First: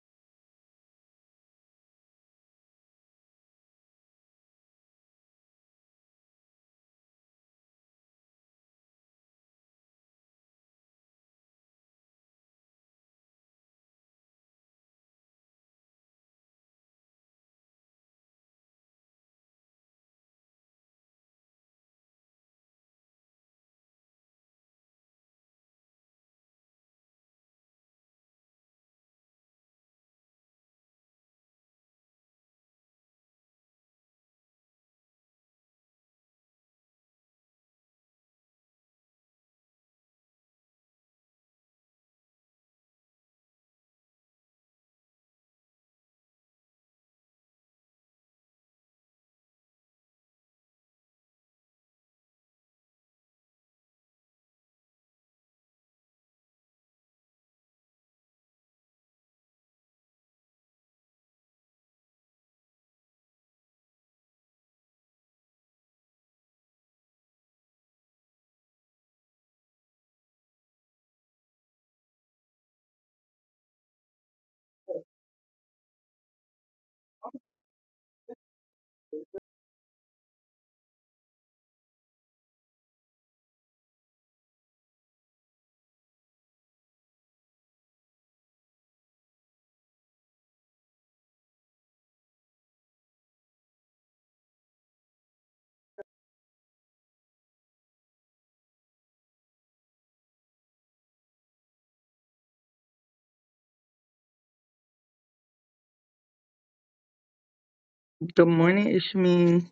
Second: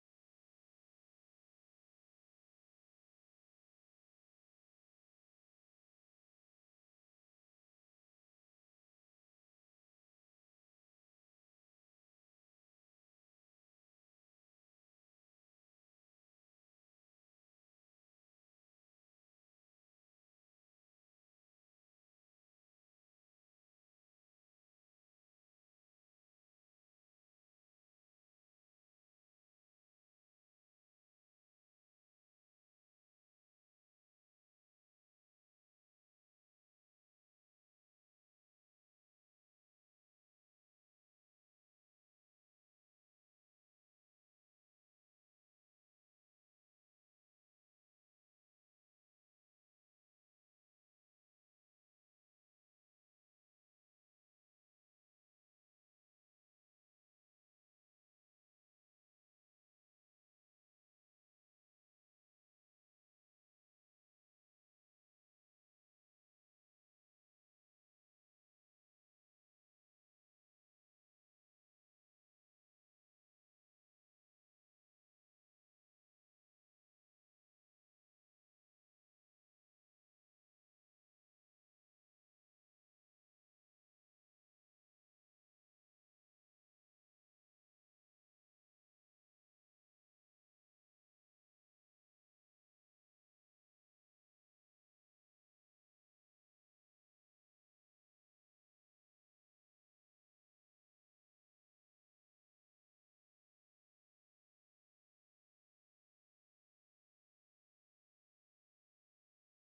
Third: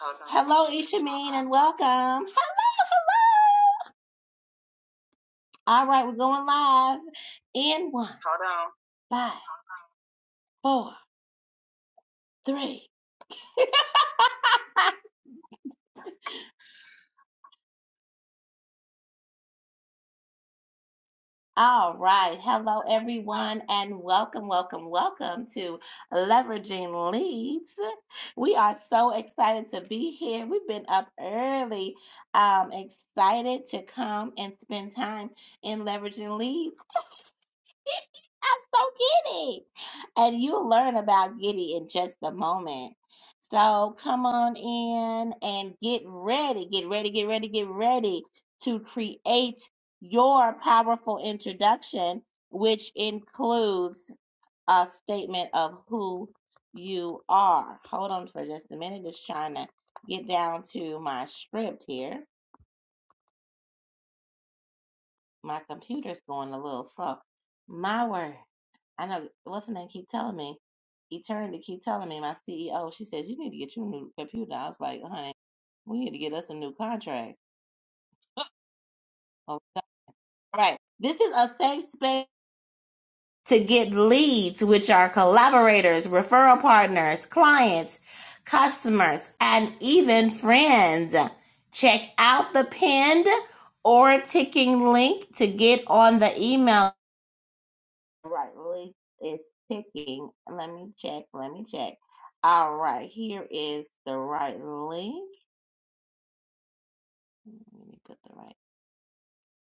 Hello, Ishameen, and welcome. Hello, hello. All right, we're going live in one, Hold on. five, four, three. All right. Hello, everyone, and welcome, welcome, welcome to Leveraging Leads. We are so excited to be here. We've been up early, um, excited to come and spend time in Leveraging Leads. I'm so giddy. And you'll learn about giddy in just a moment. So come on in and get ready, get ready, get ready, get ready to create your powerful introduction, which includes a statement of who you are. Hold on for just a minute. Just trying to get down to my script here. My computer's going a little slow. My word. I know what's her name keep telling me, Eternity keep telling me, my CEO, she says, You need to get you a new computer. I was like, honey, we need to get us a new contract. Oh, no. All right. This is a safe space to get leads, which are collaborators, referral partners, clients, customers, and even friends. Check out the pinned or ticking link to get on the email All right, Malik is picking. Let me check. Let me check. All right, here is the right link. Let me put the Good right. morning, Ishmi.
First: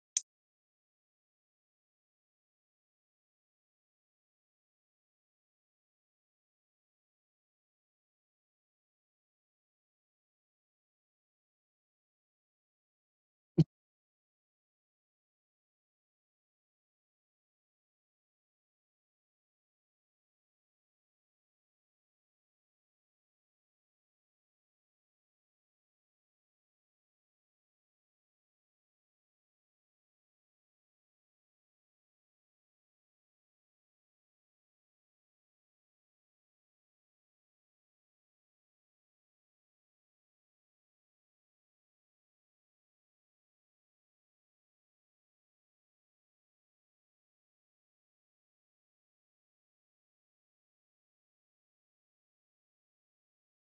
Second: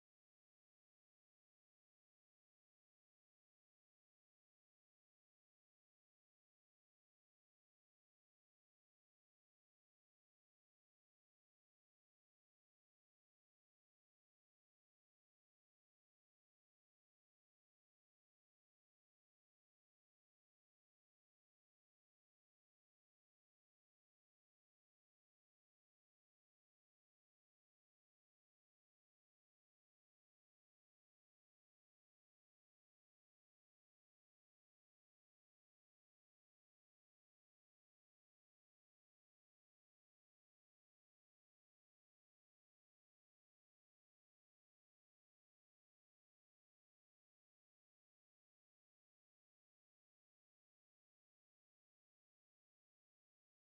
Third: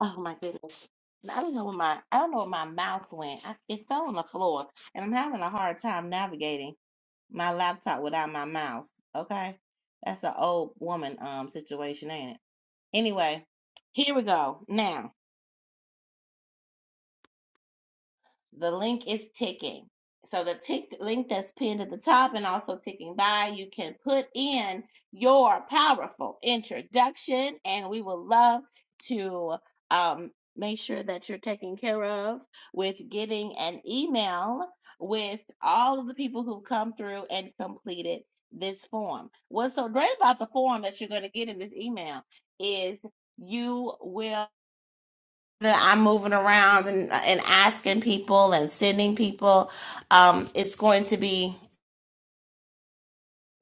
Oh my goodness. And I don't know where my I don't know where my mouse went. I, it fell on the floor, and I'm having a hard time navigating my laptop without my mouse. Okay, that's an old woman um situation, ain't it? Anyway, here we go. Now. The link is ticking. So the tick link that's pinned at the top and also ticking by, you can put in your powerful introduction, and we will love to um, make sure that you're taken care of with getting an email with all of the people who come through and completed this form. What's so great about the form that you're going to get in this email is you will that I'm moving around and and asking people and sending people, um, it's going to be.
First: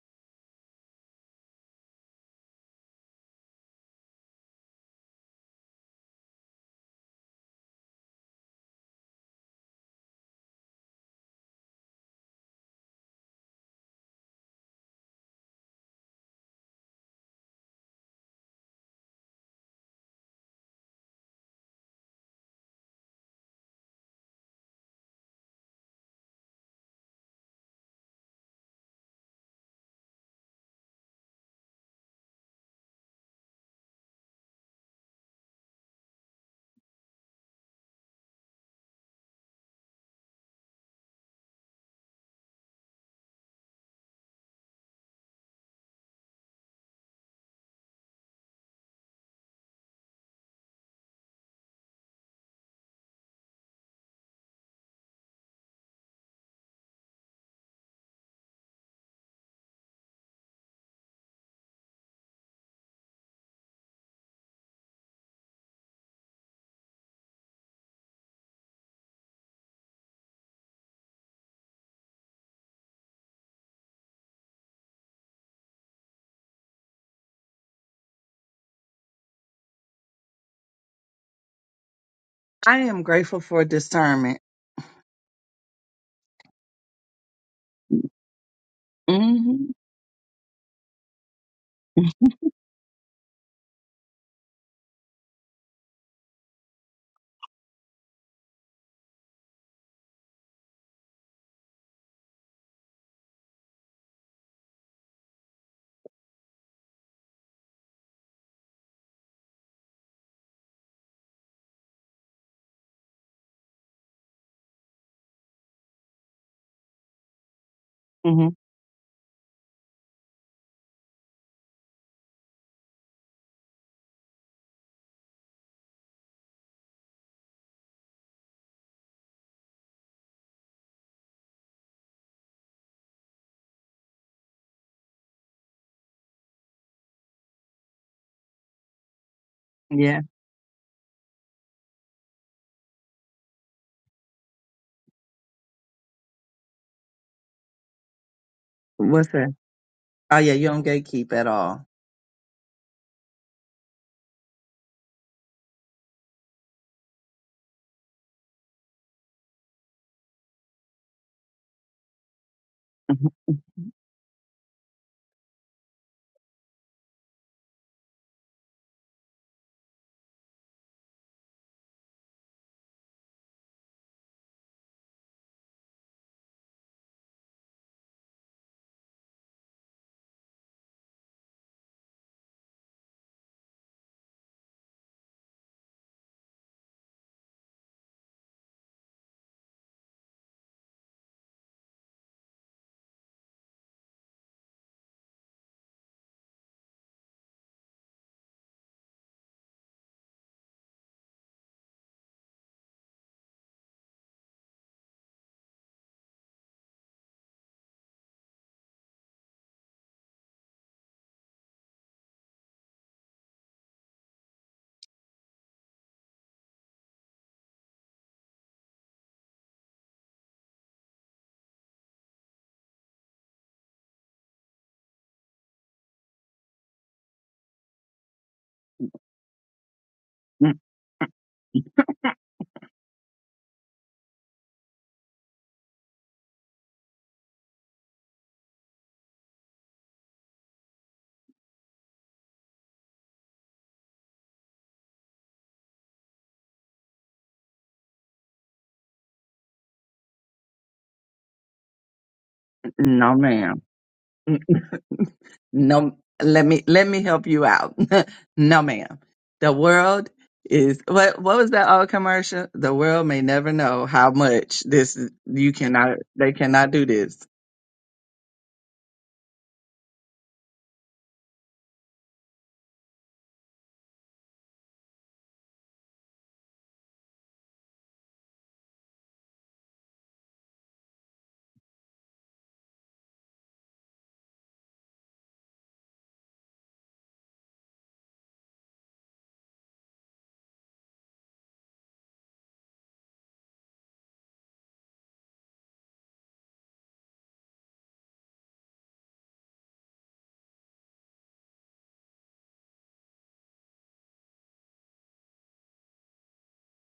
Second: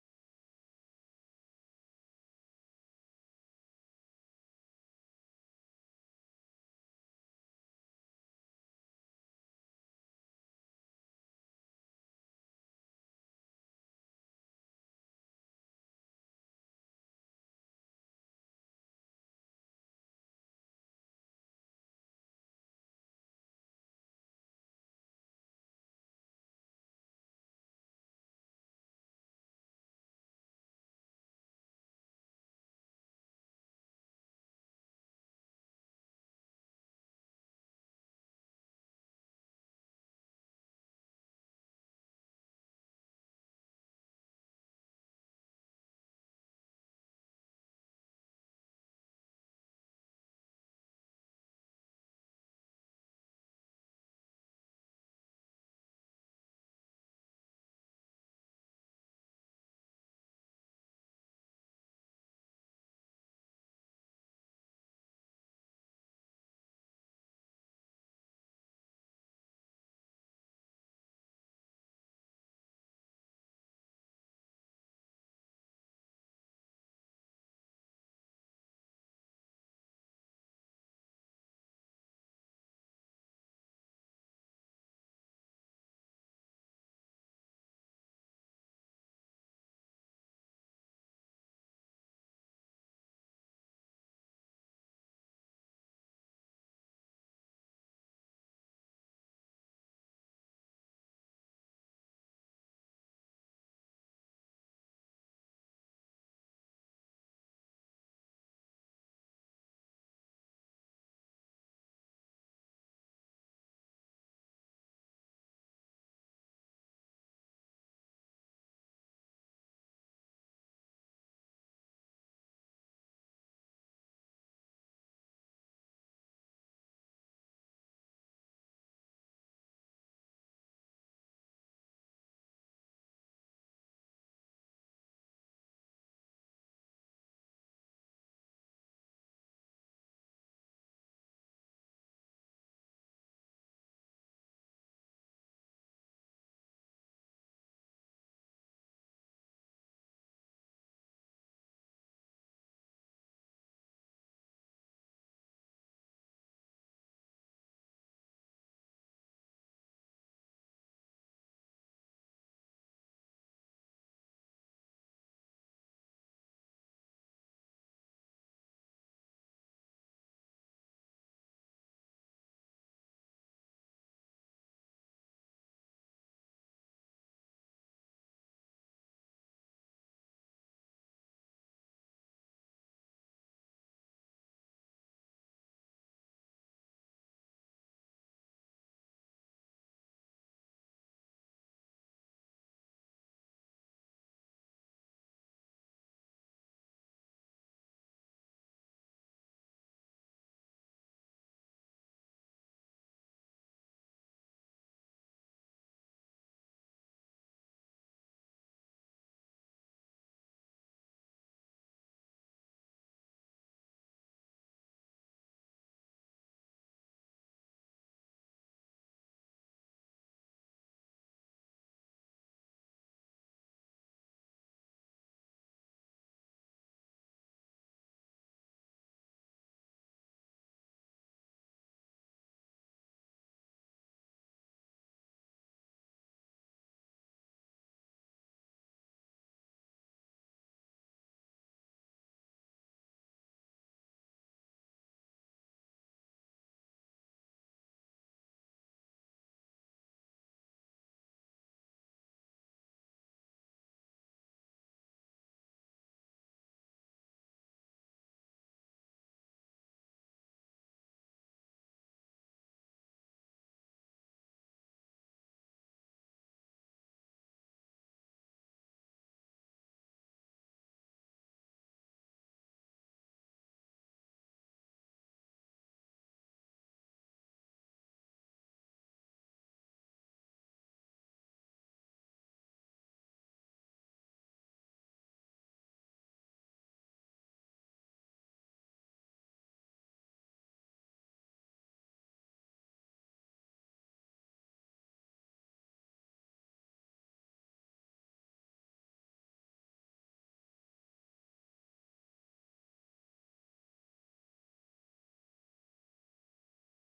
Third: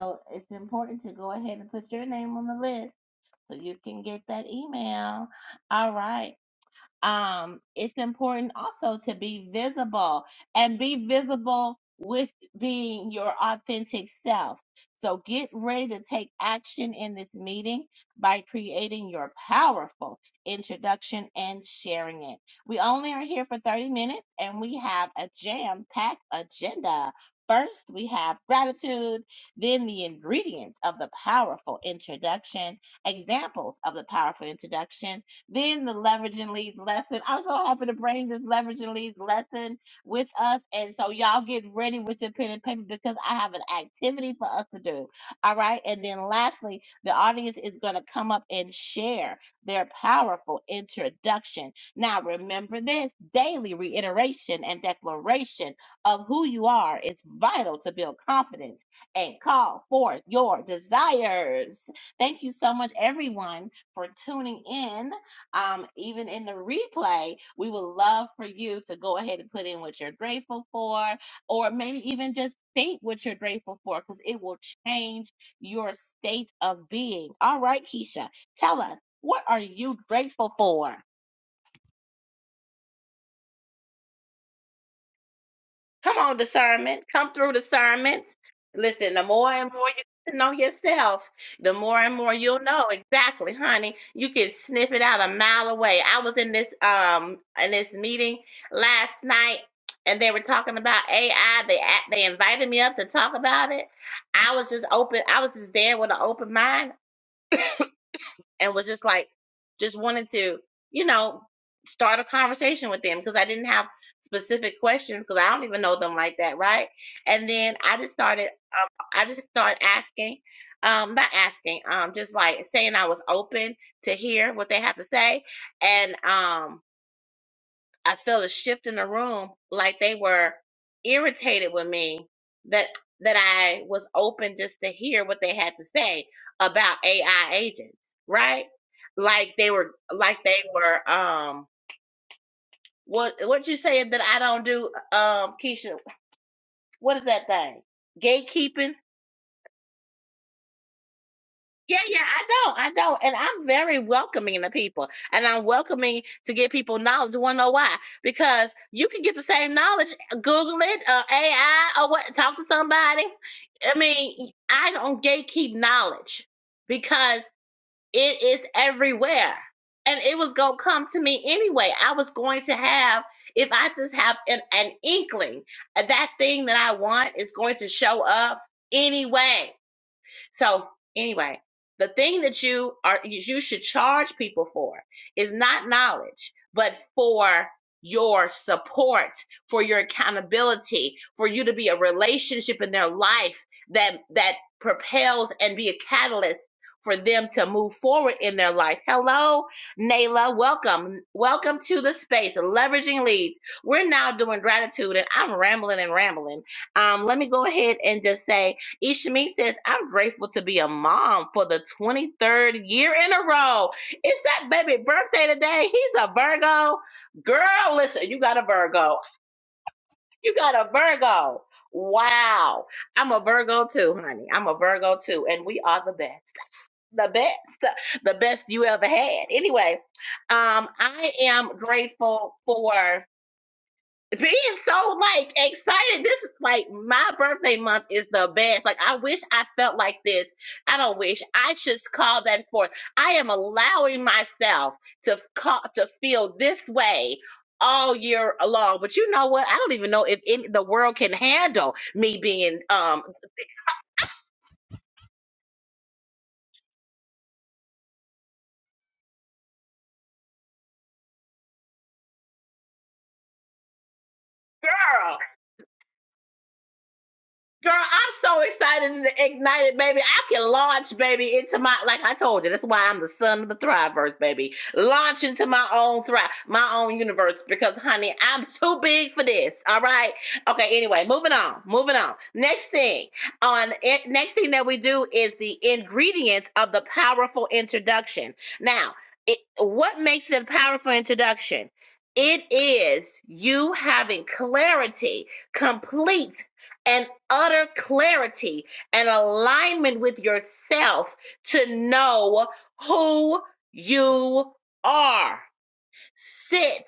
So it's important to go ahead and put your name on the list so you can get that email. All right um, it's important also to be visible and be visible with being your authentic self. So get ready to take action in this meeting by creating your powerful introduction and sharing it. We only are here for 30 minutes and we have a jam packed agenda. First, we have gratitude, then the ingredients of the powerful introduction, examples of the powerful introduction, then the leverage and leads lesson. I'm so happy to bring this leverage and leads lesson with us. And so y'all get ready with your pen and paper because I have an activity for us to do. All right. And then lastly, the audience is going to come up and share their powerful introduction. Now remember this daily reiteration and declaration of who you are is vital to build confidence and call forth your desires. Thank you so much, everyone, for tuning in um, even in the replay, we would love for you to go ahead and put in what you're grateful for, or maybe even just think what you're grateful for because it will change your state of being. All right, Keisha, tell us, what are you grateful for? I am grateful for discernment. Come on, discernment. Come through discernment. Listen, the more hmm and more you get to know yourself, the more and more you'll know exactly, honey. You can sniff it out a mile away. I was in this um in this meeting last night, and they were talking about AI. They a- they invited me up to talk about it. I was just open. I was just there with an open mind and was just like just wanted to you know start a conversation with them because i didn't have specific questions because i don't even know them like that right and then i just hmm started um, i just started asking um not asking um just like saying i was open to hear what they have to say and um I felt a shift in the room, like they were irritated with me that that I was open just to hear what they had to say about AI agents, right? Like they were, Yeah. like they were. Um, what what you saying that I don't do, um, Keisha? What is that thing? Gatekeeping What's that? Oh yeah, you don't gatekeep at all. Yeah, yeah, I know, I know. And I'm very welcoming to people. And I'm welcoming to get people knowledge. Wanna know why? Because you can get the same knowledge, Google it, uh, AI or what, talk to somebody. I mean, I don't gatekeep knowledge because it is everywhere. And it was gonna come to me anyway. I was going to have if I just have an, an inkling, uh, that thing that I want is going to show up anyway so anyway, the thing that you are you should charge people for is not knowledge, but for your support, for your accountability, for you to be a relationship in their life that that propels and be a catalyst for them to move forward in their life. Hello, Nayla. Welcome. Welcome to the space, leveraging leads. We're now doing gratitude and I'm rambling and rambling. Um, let me go ahead and just say Ishmi says, I'm grateful to be a mom for the 23rd year in a row. It's that baby birthday today. He's a Virgo. Girl, listen, you got a Virgo. You got a Virgo. Wow. I'm a Virgo too, honey. I'm a Virgo too. And we are the best. The best. The best you ever had. Anyway, Mhm. um, I am grateful for being so like excited. This is like my birthday month is the best. Like I wish I felt like this. I don't wish I should call that forth. I am allowing myself to call to feel this way all year long. But you know what? I don't even know if any, the world can handle me being um No, ma'am. No. Let me let me help you out. no, ma'am. The world is what? What was that old commercial? The world may never know how much this is- girl. you cannot. They cannot do this. Girl, I'm so excited and ignited, baby. I can launch, baby, into my like I told you. That's why I'm the son of the Thriverse, baby. Launch into my own thrive, my own universe, because honey, I'm too big for this. All right. Okay. Anyway, moving on. Moving on. Next thing on it, next thing that we do is the ingredients of the powerful introduction. Now, it, what makes it a powerful introduction? It is you having clarity, complete. and utter clarity and alignment with yourself to know who you are. Sit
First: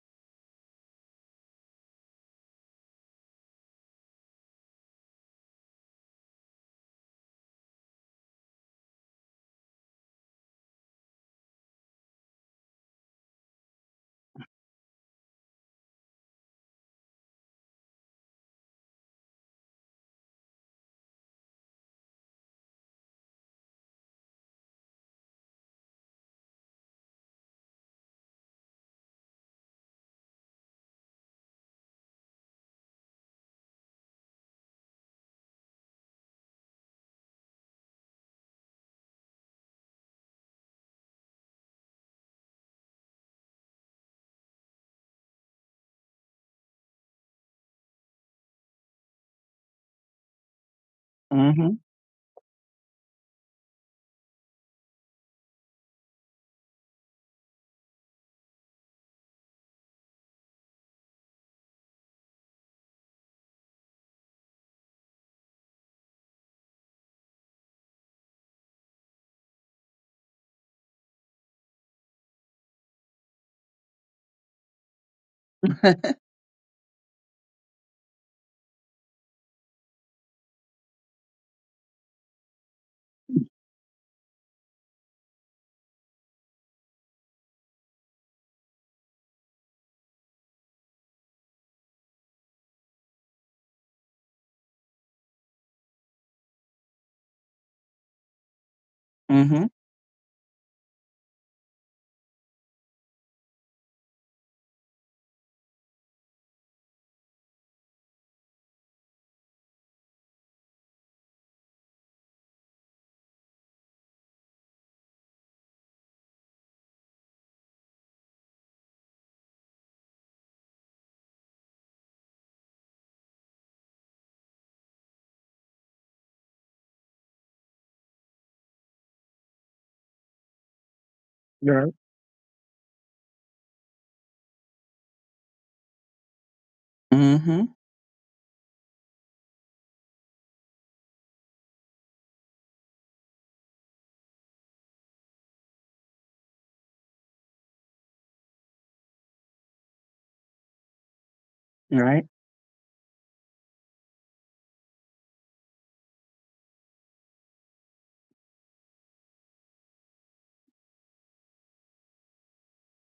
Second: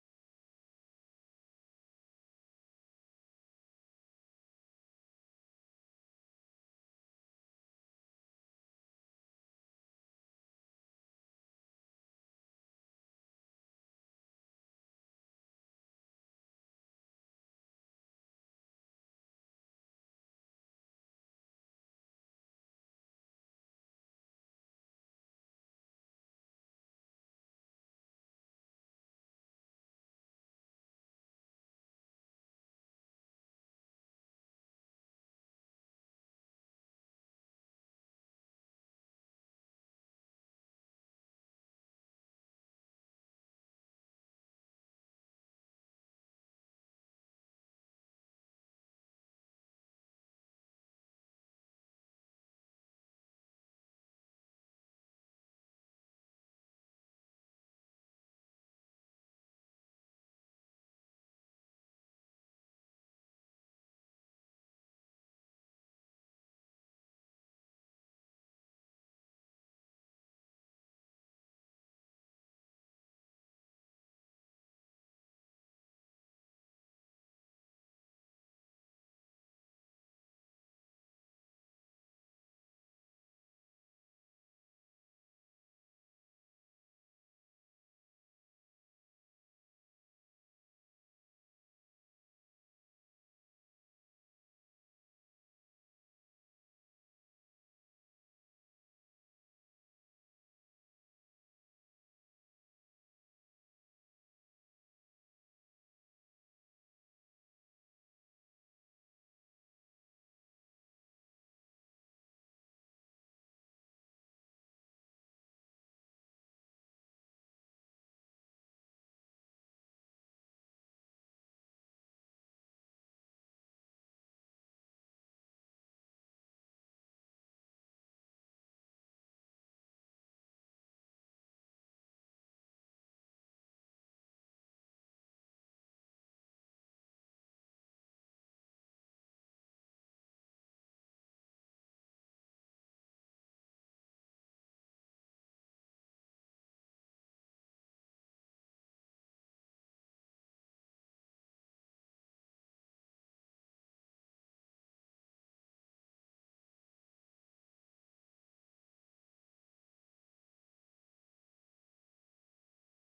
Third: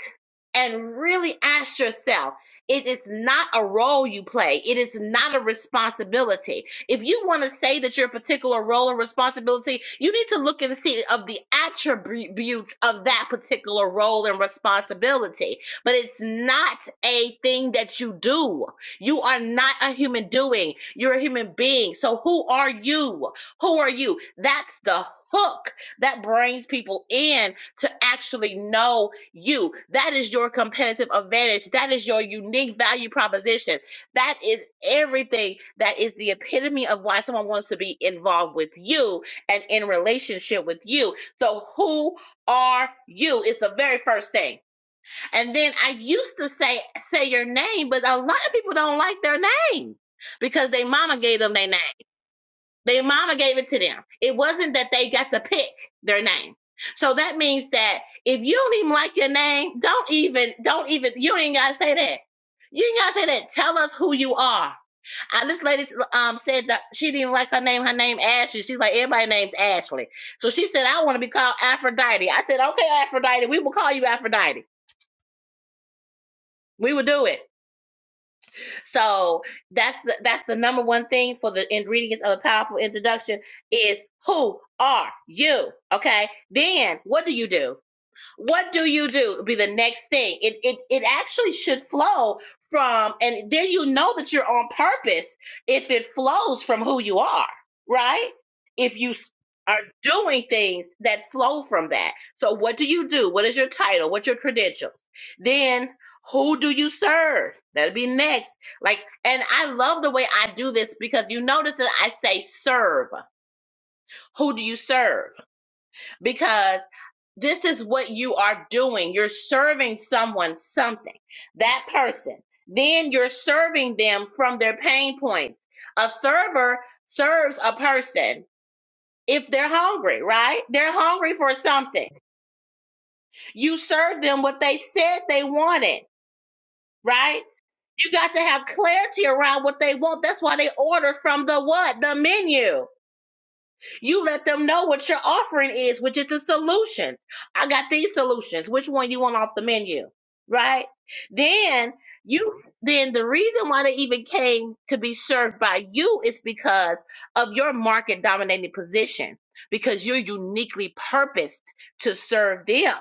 and really ask yourself. It is not a role you play. It is not a responsibility. If you want to say that your particular role or responsibility, you need to look and see of the attributes of that particular role and responsibility. But it's not a thing that you do. You are not a human doing. You're a human being. So who are you? Who are you? That's the hook that brings people in to actually know you, that is your competitive advantage. That is your unique value proposition. That is everything that is the epitome of why someone wants to be involved with you and in relationship with you. So, who are you? Is the very first thing. And then I used to say, say your name, but a lot of people don't like their name because they mama gave hmm them their name. Their mama gave it to them. It wasn't that they got to pick their name. So that means that if you don't even like your name, don't even, don't even, you ain't gotta say that. You ain't gotta say that. Tell us who you are. Uh, this lady um said that she didn't like her name. Her name Ashley. She's like everybody's name's Ashley. So she said I want to be called Aphrodite. I said okay, Aphrodite. We will call you Aphrodite. We will do it. So that's the that's the number one thing for the ingredients of a powerful introduction is who are you? Okay. Then what do you do? what do you do would be the next thing it, it it actually should flow from and then you know that you're on purpose if it flows from who you are right if you hmm s- are doing things that flow from that so what do you do what is your title what's your credentials then who do you serve that'll be next like and i love the way i do this because you notice that i say serve who do you serve because this is what you are doing. You're serving someone something, that person. Then you're serving them from their pain points. A server serves a person if they're hungry, right? They're hungry for Right. something. You serve them what they said they wanted, right? hmm You got to have clarity around what they want. That's why they order from the what? The menu You let them know what your offering is, which is the solutions. I got these solutions. Which one you want off the menu? Right? Then Right. you then the reason why they even came to be served by you is because of your market dominating position because you're uniquely purposed to serve them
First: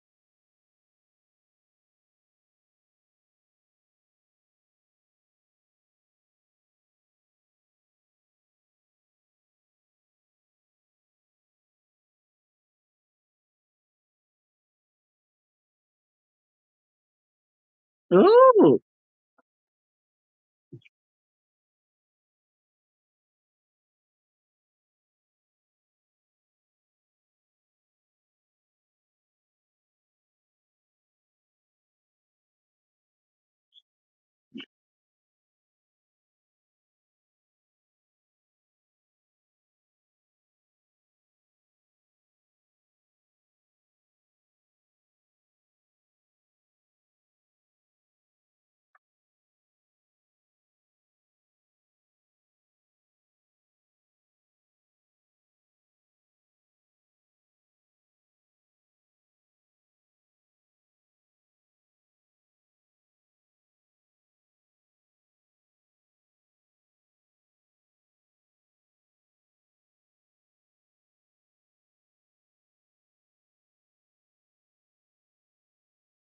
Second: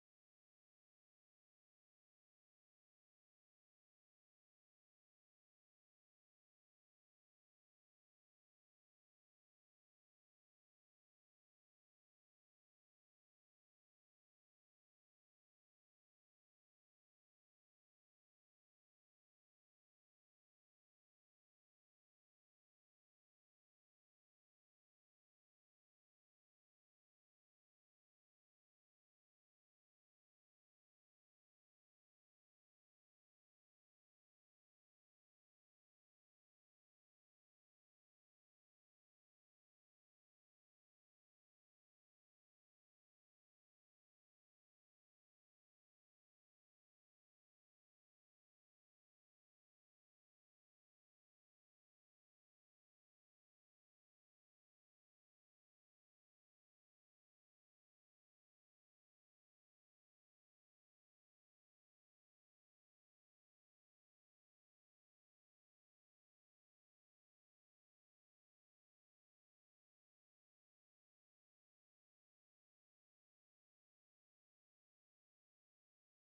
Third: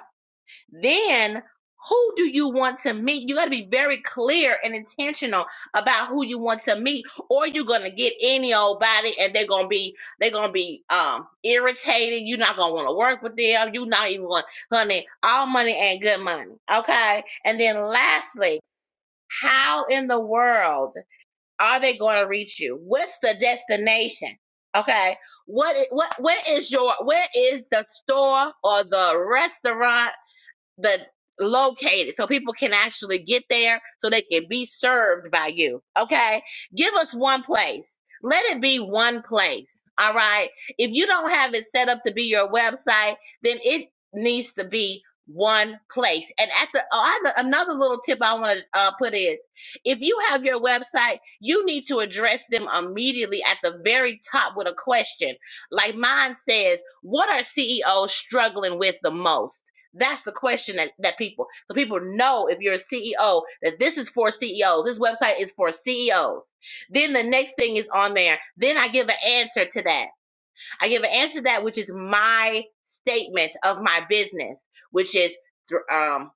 then who do you want to meet? You got to be very clear and intentional about who you want to meet, or you're gonna get any old body, and they're gonna be they're gonna be um irritated. You're not gonna want to work with them. You're not even going, honey. All money ain't good money, okay? And then lastly, Ooh. how in the world are they gonna reach you? What's the destination? Okay, what i- what where is your where is the store or the restaurant? but located so people can actually get there so they can be served by you. Okay. Give us one place. Let it be one place. All right. If you don't have it set up to be your website, then it needs to be one place. And at the oh, I- another little tip I want to uh, put is if you have your website, you need to address them immediately at the very top with a question. Like mine says, what are CEOs struggling with the most? That's the question that, that people, so people know if you're a CEO that this is for CEOs. This website is for CEOs. Then the next thing is on there. Then I give an answer to that. I give an answer to that, which is my statement of my business, which is um,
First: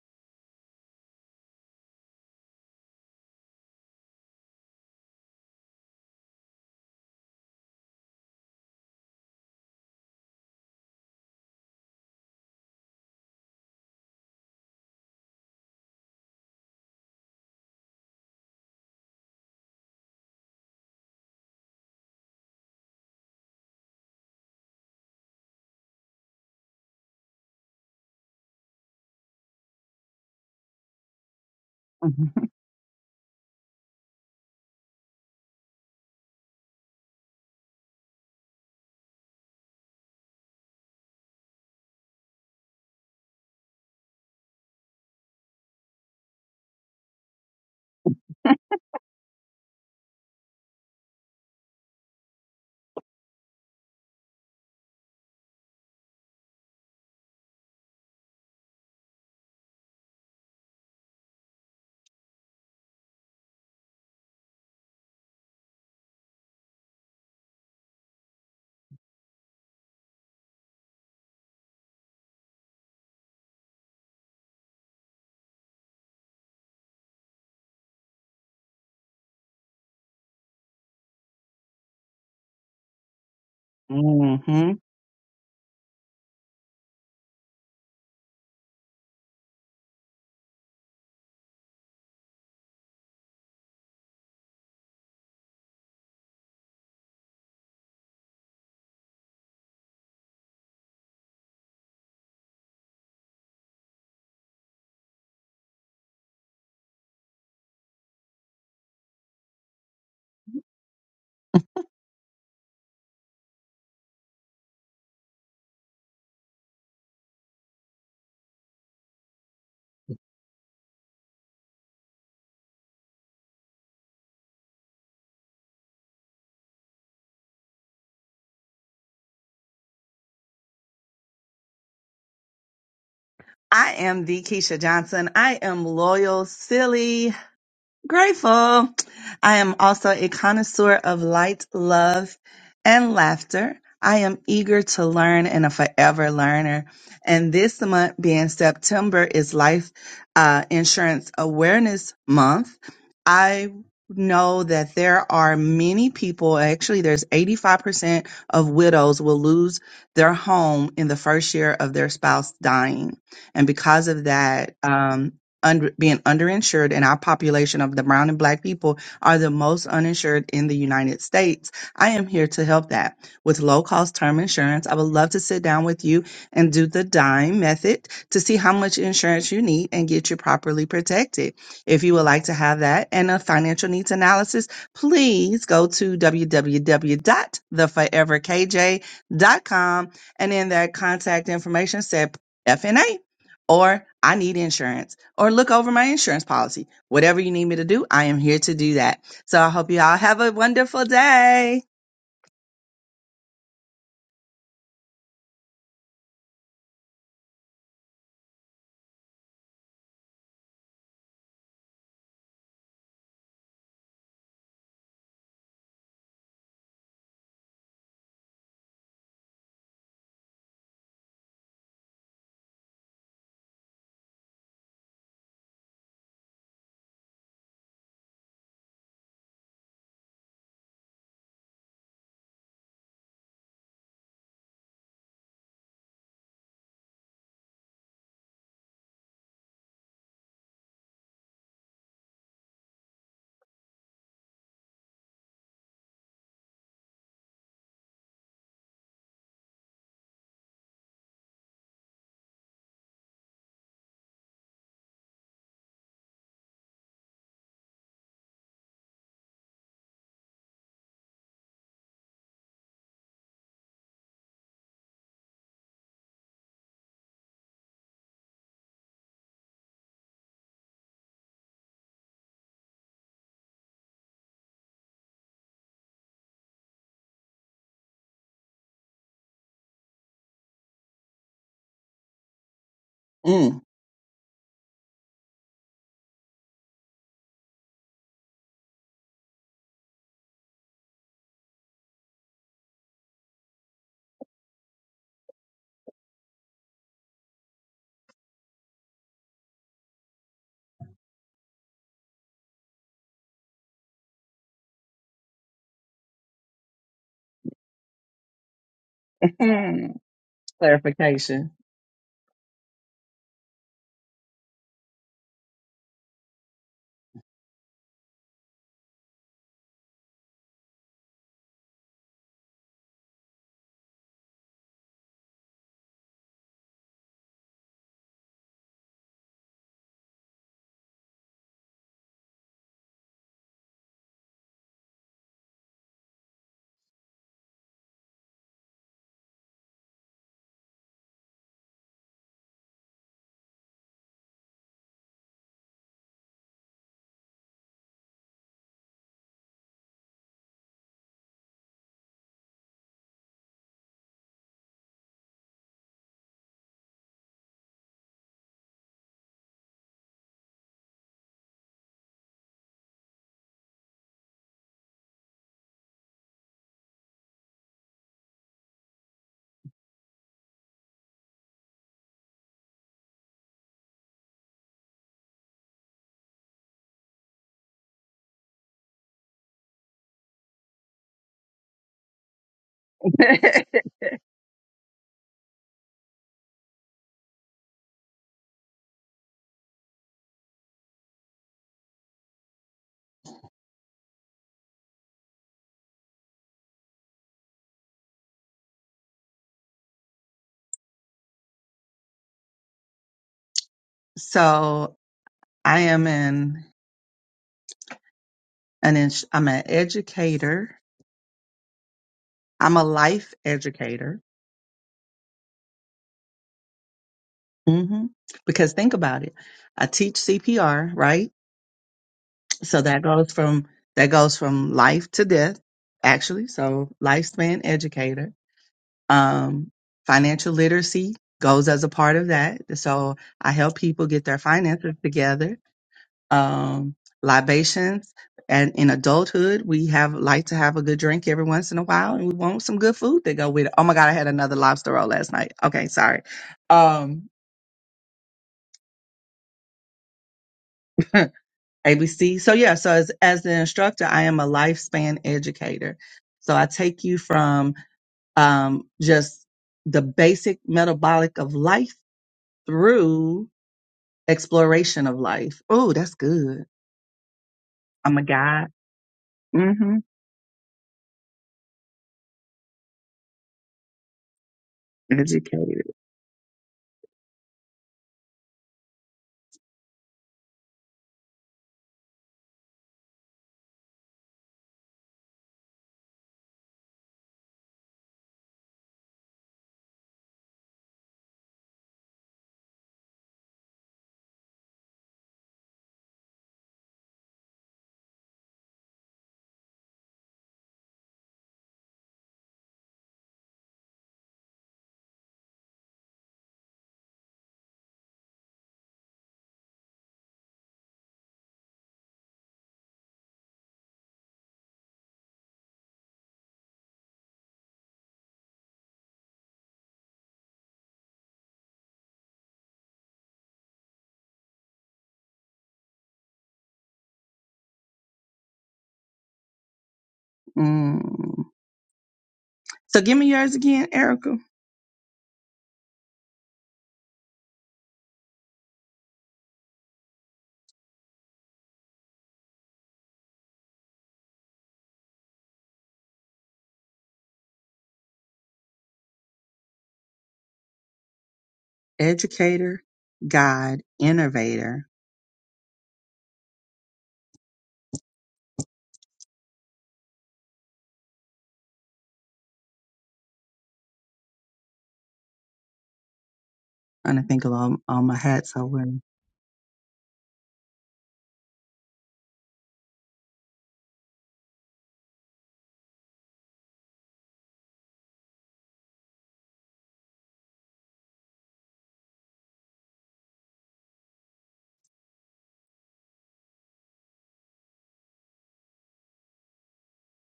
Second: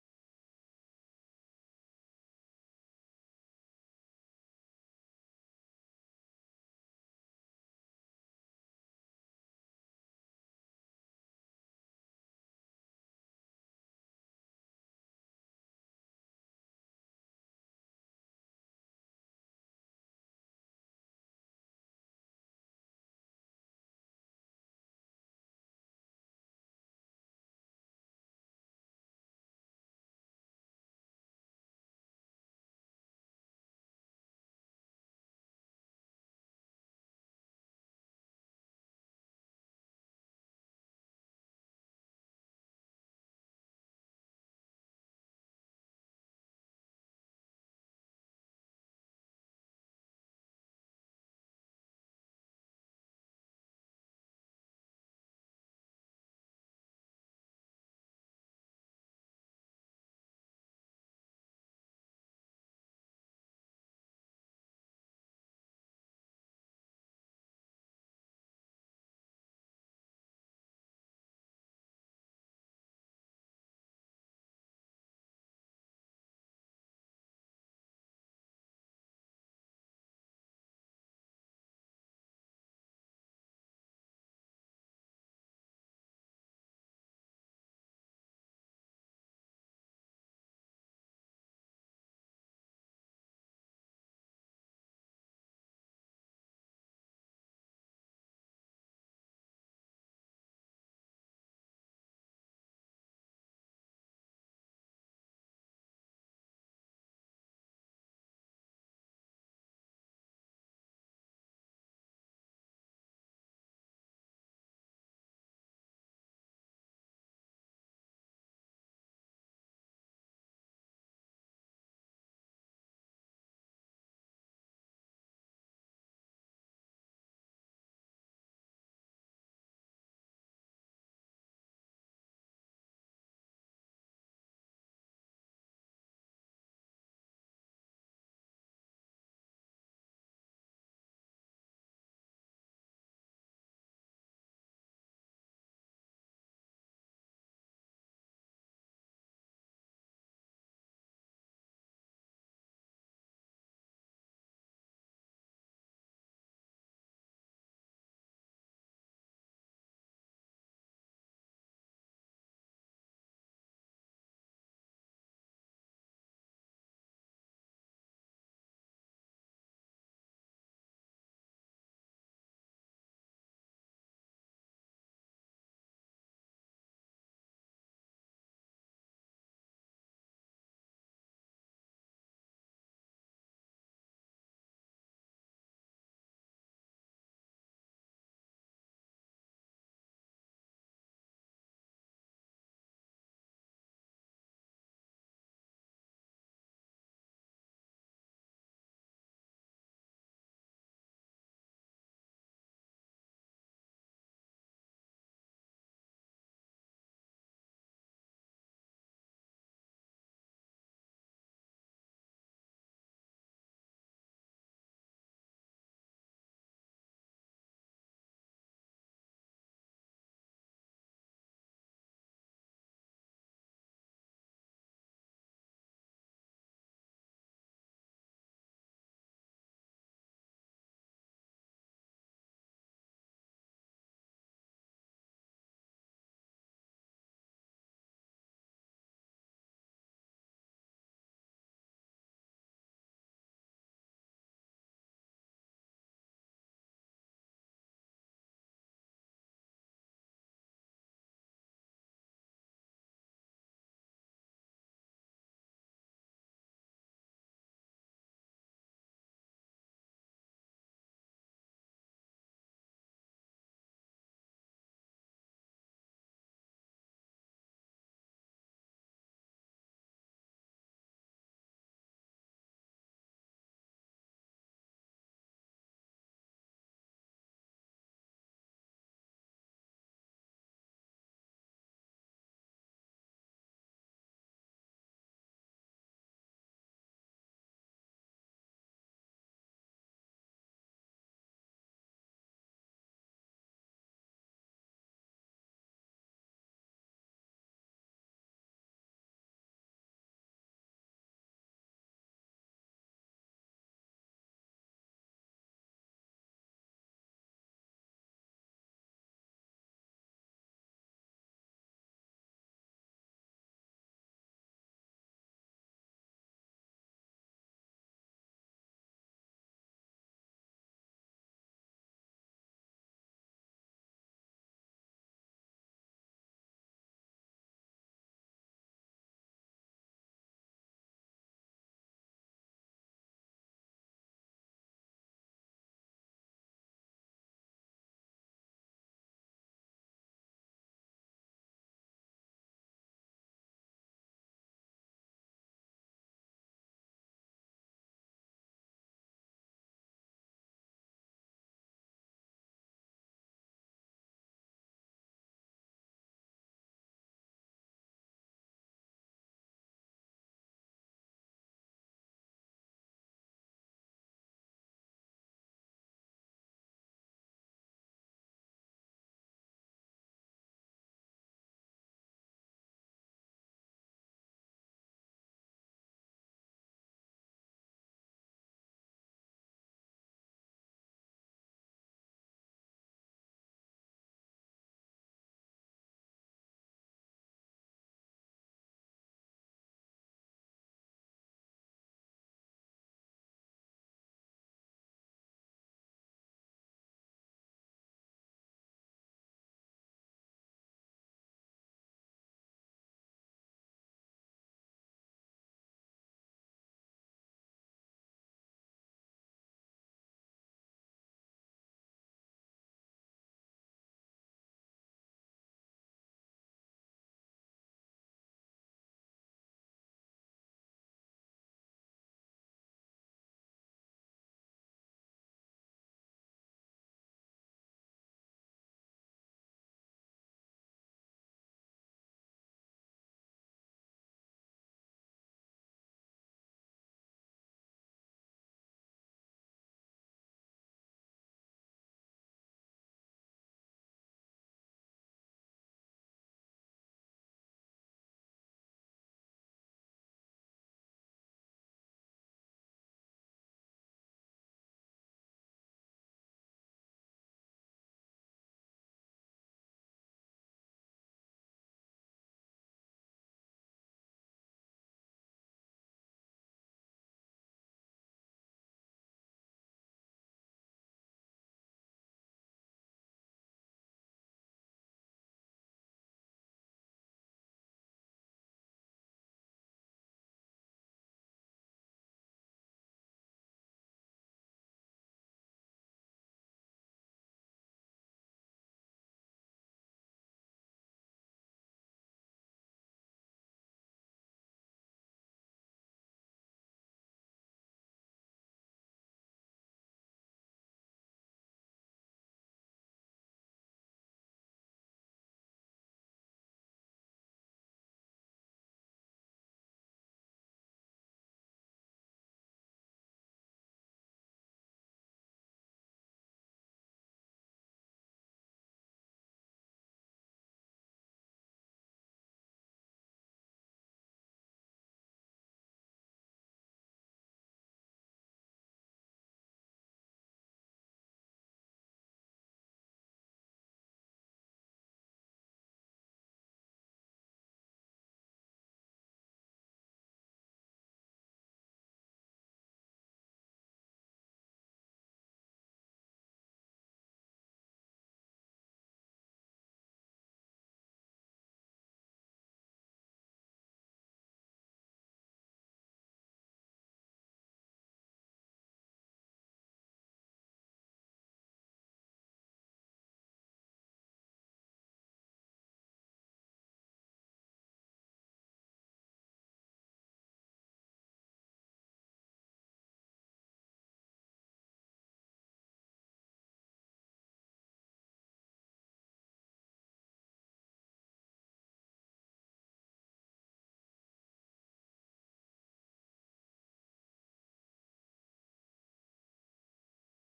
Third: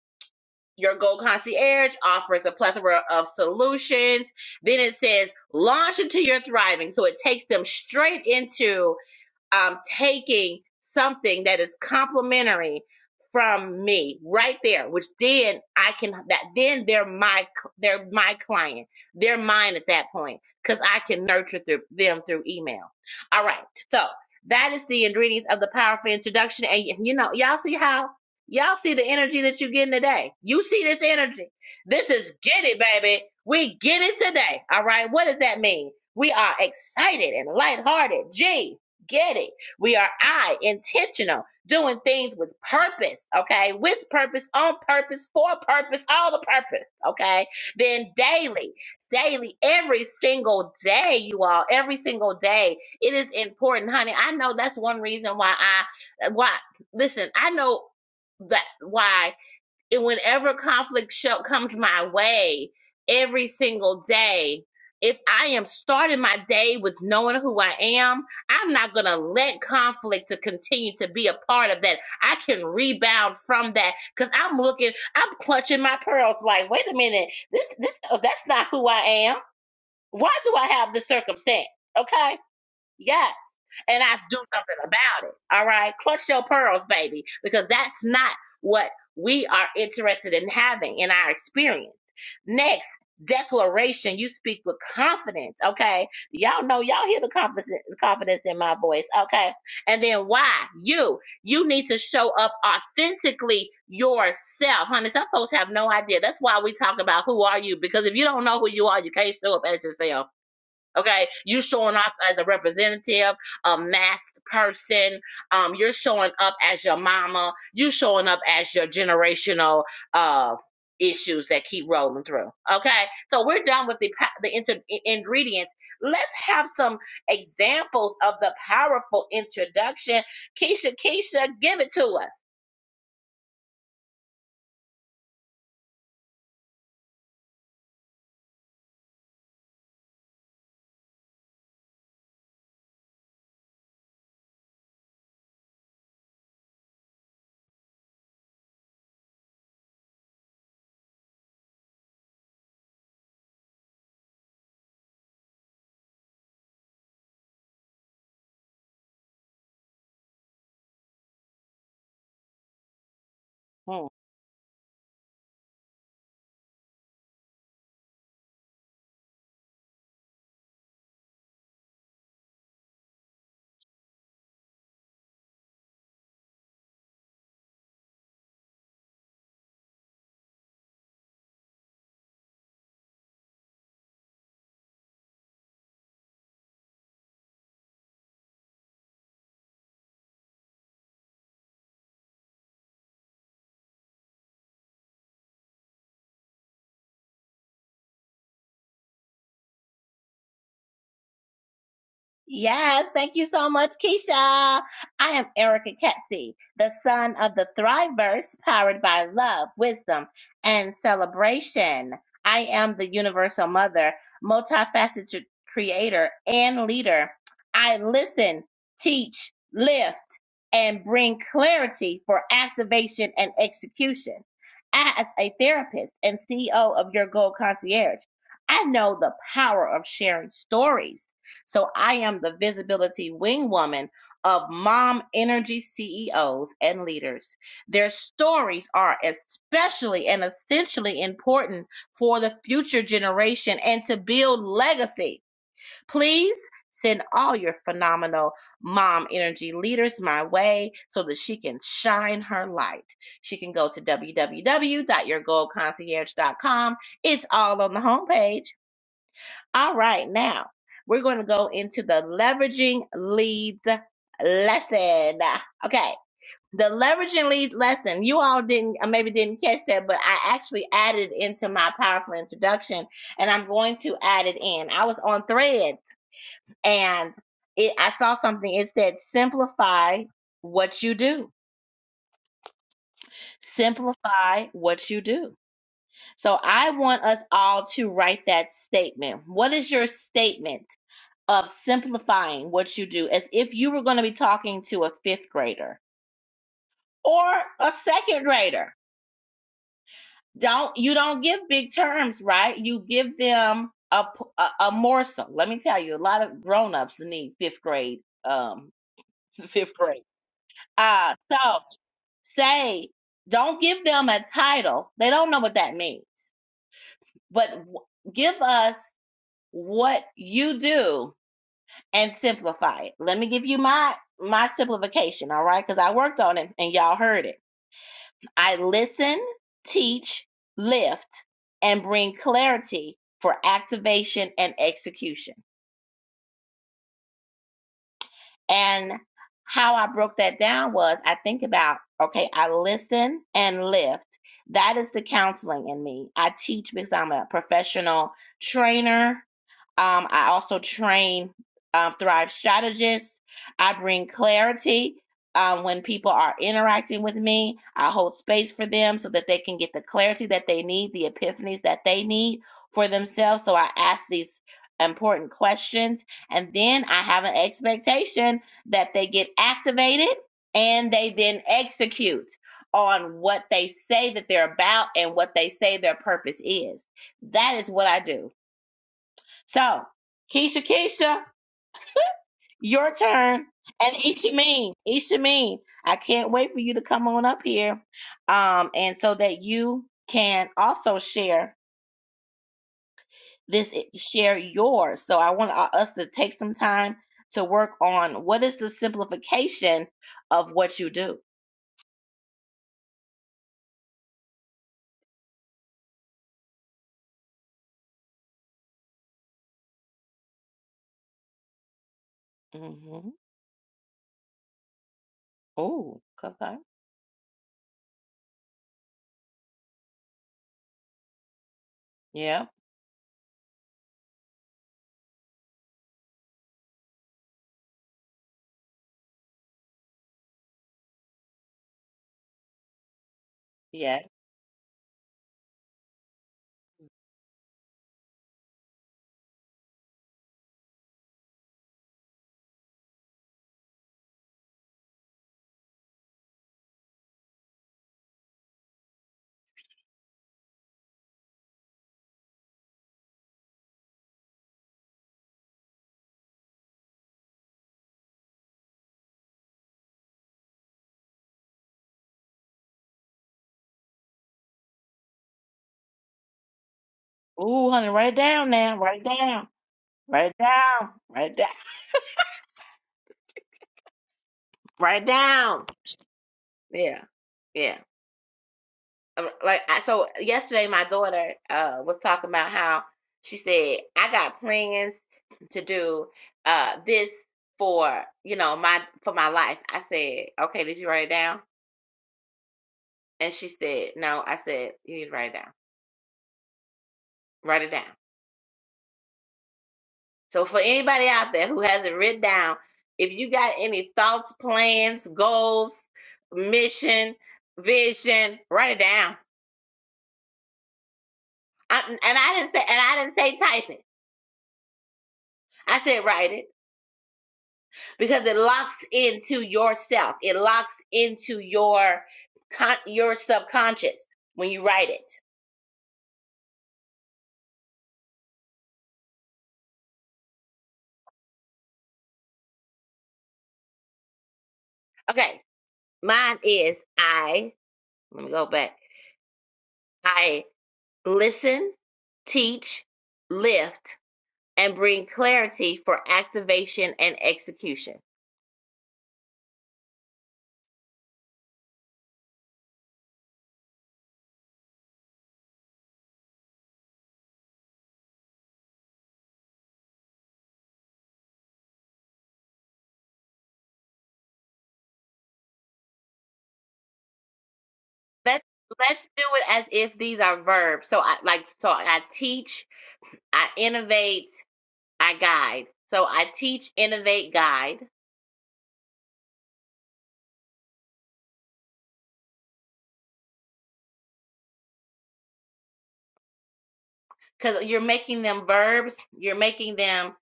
your Gold Concierge offers a plethora of solutions. Then it says launch into your thriving. So it takes them straight into um, taking something that is complimentary from me right there, which then I can that then they're my they're my client, they're mine at that point because I can nurture through them through email. All right, so that is the ingredients of the powerful introduction, and y- you know y'all see how y'all see the energy that you're getting today. You see this energy. This is get it, baby. We get it today. All right, what does that mean? We are excited and lighthearted. Gee. Get it. We are I, intentional, doing things with purpose, okay? With purpose, on purpose, for purpose, all the purpose, okay? Then daily, daily, every single day, you all, every single day, it is important, honey. I know that's one reason why I, why, listen, I know that why. And whenever conflict show, comes my way every single day, if I am starting my day with knowing who I am, I'm not going to let conflict to continue to be a part of that. I can rebound from that because I'm looking, I'm clutching my pearls like, wait a minute, this, this, oh, that's not who I am. Why do I have this circumstance? Okay Yes. And I do hmm something about it. All right. Clutch your pearls, baby, because that's not what we are interested in having in our experience. Next, declaration. You speak with confidence. Okay. Y'all know, y'all hear the confidence, confidence in my voice. Okay. And then why? You. You need to show up authentically yourself. Honey, some folks have no idea. That's why we talk about who are you, because if you don't know who you are, you can't show up as yourself Okay, you showing up as a representative, a masked person. Um, you're showing up as your mama. You showing up as your generational uh issues that keep rolling through. Okay, so we're done with the pa- the inter- i- ingredients. Let's have some examples of the powerful introduction. Keisha, Keisha, give it to us. I am the Keisha Johnson. I am loyal, silly, Grateful. I am also a connoisseur of light, love, and laughter. I am eager to learn and a forever learner. And this month, being September, is Life uh, Insurance Awareness Month. I know that there are many people, actually, there's 85% of widows will lose their home in the first year of their spouse dying. And Hmm. because of that, um, under, being underinsured, and our population of the brown and black people are the most uninsured in the United States. I am here to help that with low cost term insurance. I would love to sit down with you and do the dime method to see how much insurance you need and get you properly protected. If you would like to have that and a financial needs analysis, please go to www.theforeverkj.com and in that contact information said FNA or I need insurance, or look over my insurance policy. Whatever you need me to do, I am here to do that. So I hope you all have a wonderful day. Yes, thank you so much, Keisha. I am Erica Ketsey, the son of the Thriverse, powered by love, wisdom, and celebration. I am the universal mother, multifaceted creator, and leader. I listen, teach, lift, and bring clarity for activation and execution. As a therapist and CEO of Your Goal Concierge, I know the power of sharing stories so I am the visibility wing woman of mom energy CEOs and leaders. Their stories are especially and essentially important for the future generation and to build legacy. Please send all your phenomenal mom energy leaders my way so that she can shine her light. She can go to www.yourgoldconcierge.com. It's all on the homepage all right, now we're going to go into the leveraging leads lesson. Okay, the leveraging leads lesson. You all didn't, uh, maybe didn't catch that, but I actually added into my powerful introduction, and I'm going to add it in. I was on Threads, and it, I saw something. It said, "Simplify what you do. Mm. Simplify what you do." So I want us all to write that statement. What is your statement? of simplifying what you do as if you were going to be talking to a fifth grader or a second grader. Don't you don't give big terms, right? You give them a a a morsel. Let me tell you, a lot of grown-ups need fifth grade um fifth grade. Uh so Clarification. say don't give them a title. They don't know what that means. But w- give us what you do and simplify it. Let me give you my my simplification, all right? Cuz I worked on it and y'all heard it. I listen, teach, lift and bring clarity for activation and execution. And how I broke that down was I think about, okay, I listen and lift. That is the counseling in me. I teach because I'm a professional trainer. Um, I also train um, Thrive strategists. I bring clarity um, when people are interacting with me. I hold space for them so that they can get the clarity that they need, the epiphanies that they need for themselves. So I ask these important questions. And then I have an expectation that they get activated and they then execute on what they say that they're about and what they say their purpose is. That is what I do. So, Keisha, Keisha, your turn. And Ishameen, Ishameen, I can't wait for you to come on up here, um, and so that you can also share this, share yours. So I want uh, us to take some time to work on what is the simplification of what you do. So I am an an ins- I'm an educator. I'm a Mm-hmm. life educator. Ooh, okay. hmm Because think about it, I teach CPR, right? Yeah, So that goes from that goes from life to death, actually. So lifespan educator Um, financial literacy goes as a part of that. So I help yeah. people get their finances together. Um, libations and in adulthood, we have like to have a good drink every once in a while and we want some good food to go with it. Oh my God, I had another lobster roll last night. Okay. Sorry. Um, ABC. So yeah, so as, as the instructor, I am a lifespan educator. So I take you from, um, just the basic metabolic of life through exploration of life. Oh, that's good. Ooh, honey, write I'm it a down guide. now. Write it down. Mm-hmm. Write it down. Write it down. Write it down. Educated. Yeah. yeah. uh, like I, so yesterday my daughter uh was talking about how she said I got plans to do uh this for you know my for my life. I said, "Okay, did you write it down?" And she said, "No." I said, "You need to write it down. Write it down." So for anybody out there who hasn't written down, if you got any thoughts, plans, goals, mission, vision, write it down. I, and I didn't say and I didn't say type it. I said write it. because it locks into yourself. It locks into your con- your subconscious when you write it. Mm. So give me yours again, Erica. Okay, mine is I. Let me go back. I listen, teach, lift, and bring clarity for activation and execution. Educator, guide, innovator. I'm gonna think of all, all my Let's hats I wear. let's do it as if these are verbs. So I like so I teach, I innovate, I guide. So I teach, innovate, guide. because you're making them verbs, you're making them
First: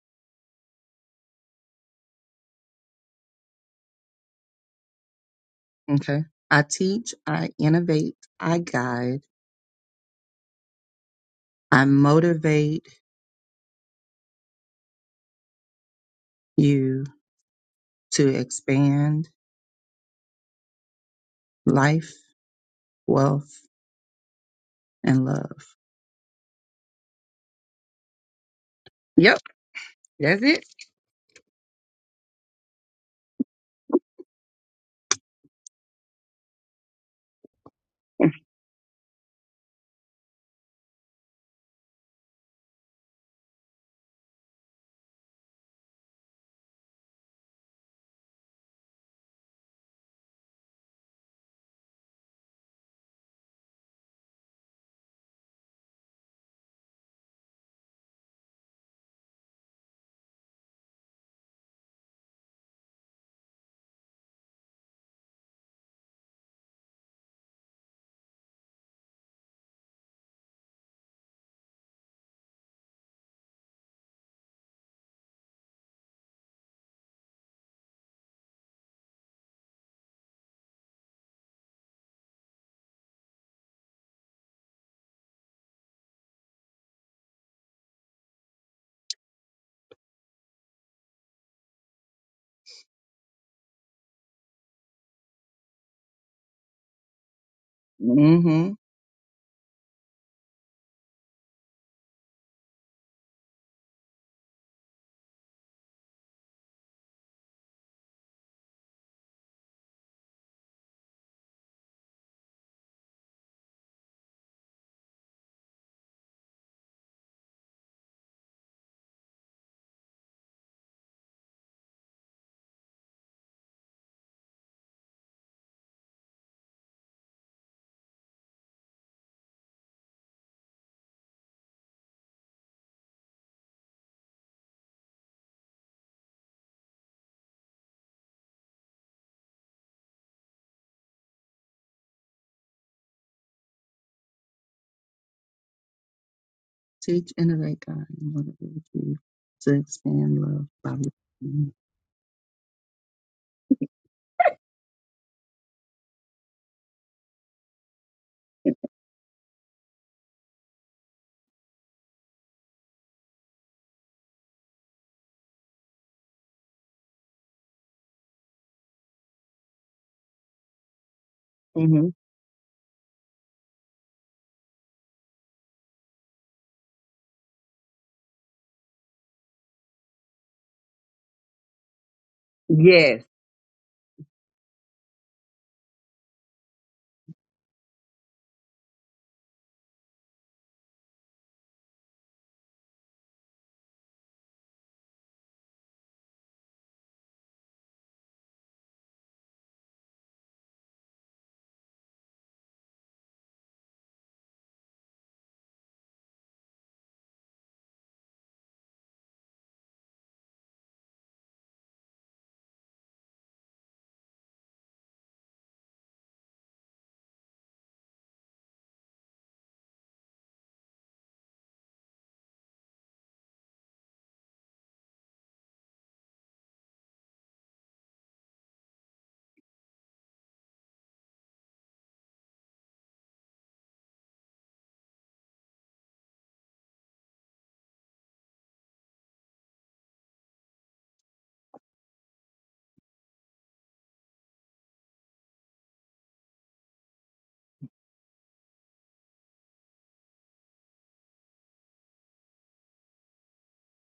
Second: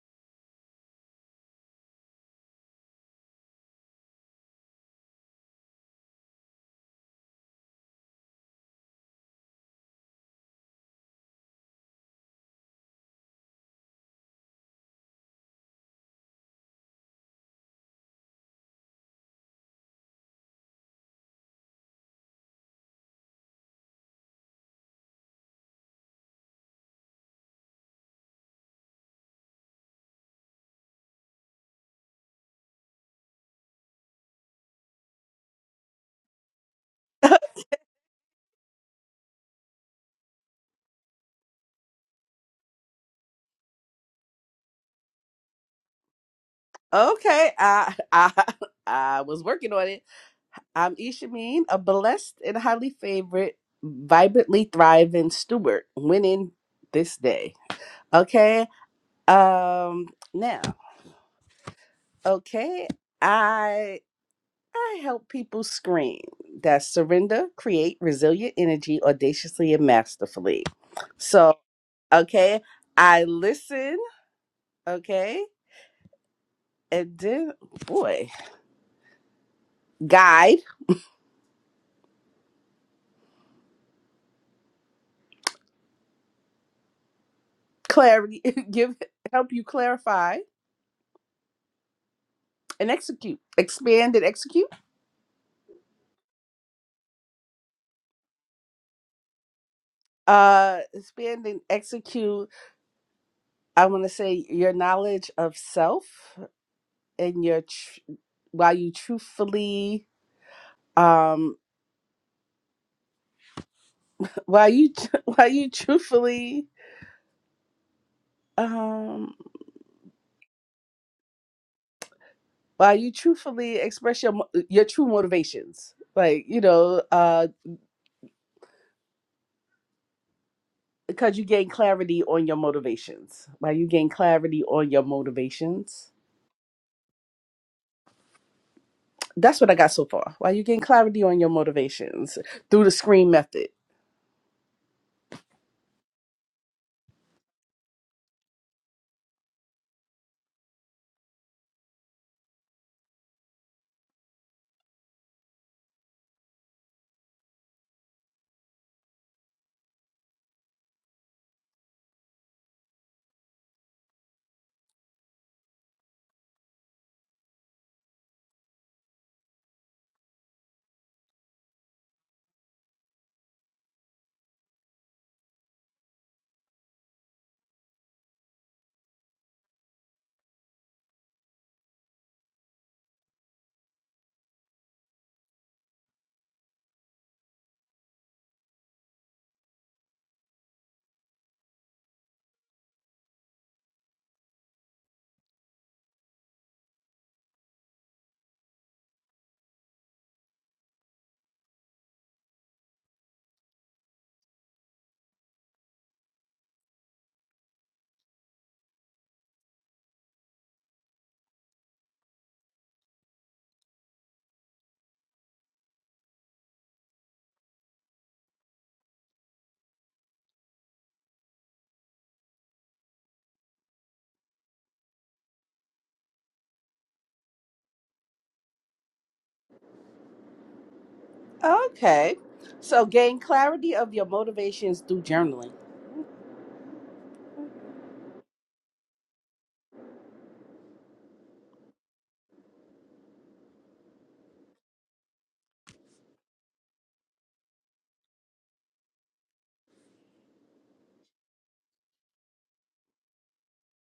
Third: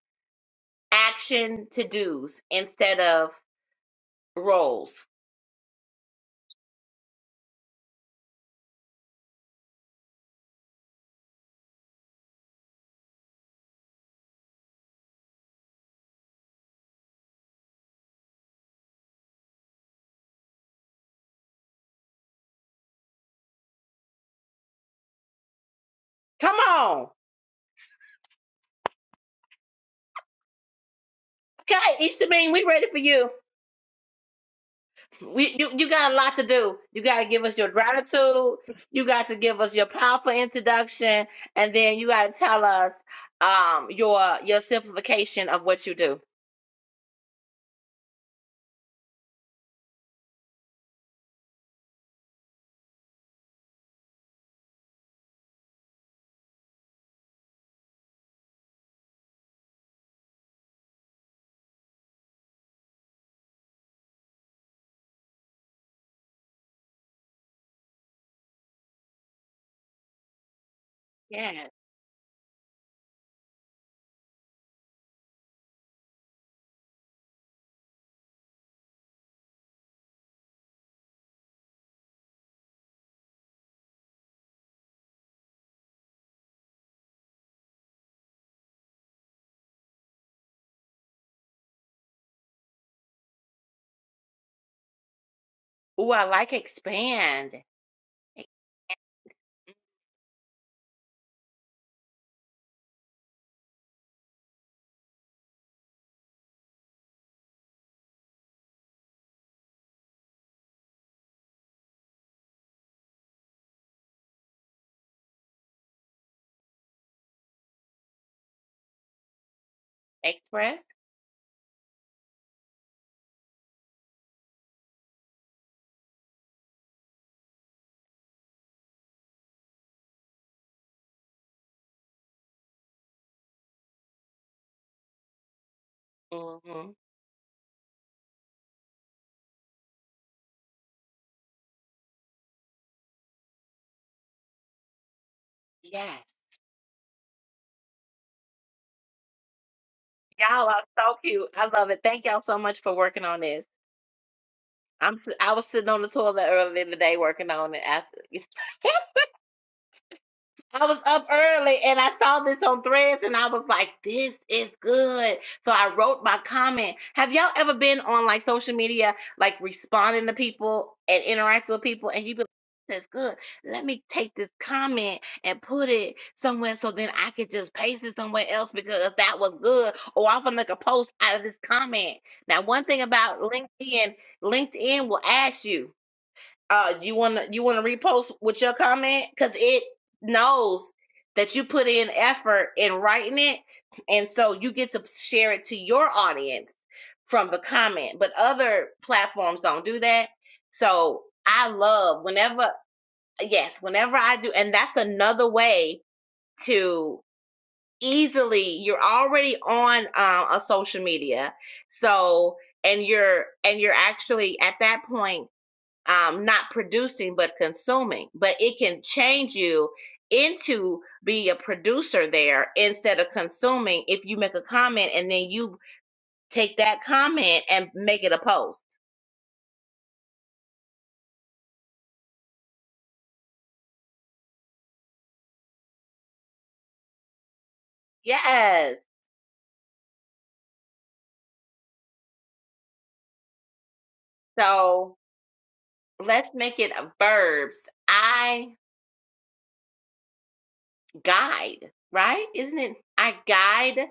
action to do's instead of roles. Okay. I teach, I innovate, I guide, I motivate you to expand life, wealth, and love. Come on. Yep, that's it. Okay, Ishameen, we ready for you. We you, you got a lot to do. You gotta give us your Mm. gratitude, you got to give us your powerful introduction, and then you gotta tell us um your your simplification of what you do. Okay, I I I was working on it. I'm Ishameen, a blessed and highly favored, vibrantly thriving steward, winning this day. Okay. Um now, okay, I I help people scream that surrender, create resilient energy audaciously and masterfully. So, Yes. okay, I listen, okay, and then boy, guide. clarity give help you clarify and execute expand and execute Ooh, I like expand. Mm-hmm. uh expand and execute i want to say your knowledge of self and your tr- while you truthfully um while you while you truthfully um Express? while you truthfully express your mo- your true motivations like you know uh because you gain clarity on your motivations while you gain clarity on your motivations hmm That's what I got so far. While you gain clarity on your motivations through the screen method. Yes. Teach, innovate, God, and motivate you to expand love Y'all are by so cute. love. I love it. Thank y'all so much for working on this. I'm si- I was sitting on the toilet earlier in the day working on it after I was up early and I saw this on threads and I was like, this is good. So I wrote my comment. Have y'all ever been on like social media, like responding to people and interacting with hmm people and you be like, this is good. Let me take this comment and put it somewhere so then I could just paste it somewhere else because that was good. Or I'm gonna make a post out of this comment. Now, one thing Yes. about LinkedIn, LinkedIn will ask you. Uh, you wanna you wanna repost with your comment because it knows that you put in effort in writing it, and so you get to share it to your audience from the comment. But other platforms don't do that. So I love whenever yes, whenever I do, and that's another way to easily you're already on um, a social media, so and you're and you're actually at that point um, not producing but consuming. But it can change you into be a producer there instead of consuming if you make a comment and then you take that comment and make it a post. Okay. So gain clarity of your motivations through journaling. Yes. So let's make it a verbs. I guide, right? Isn't it? I guide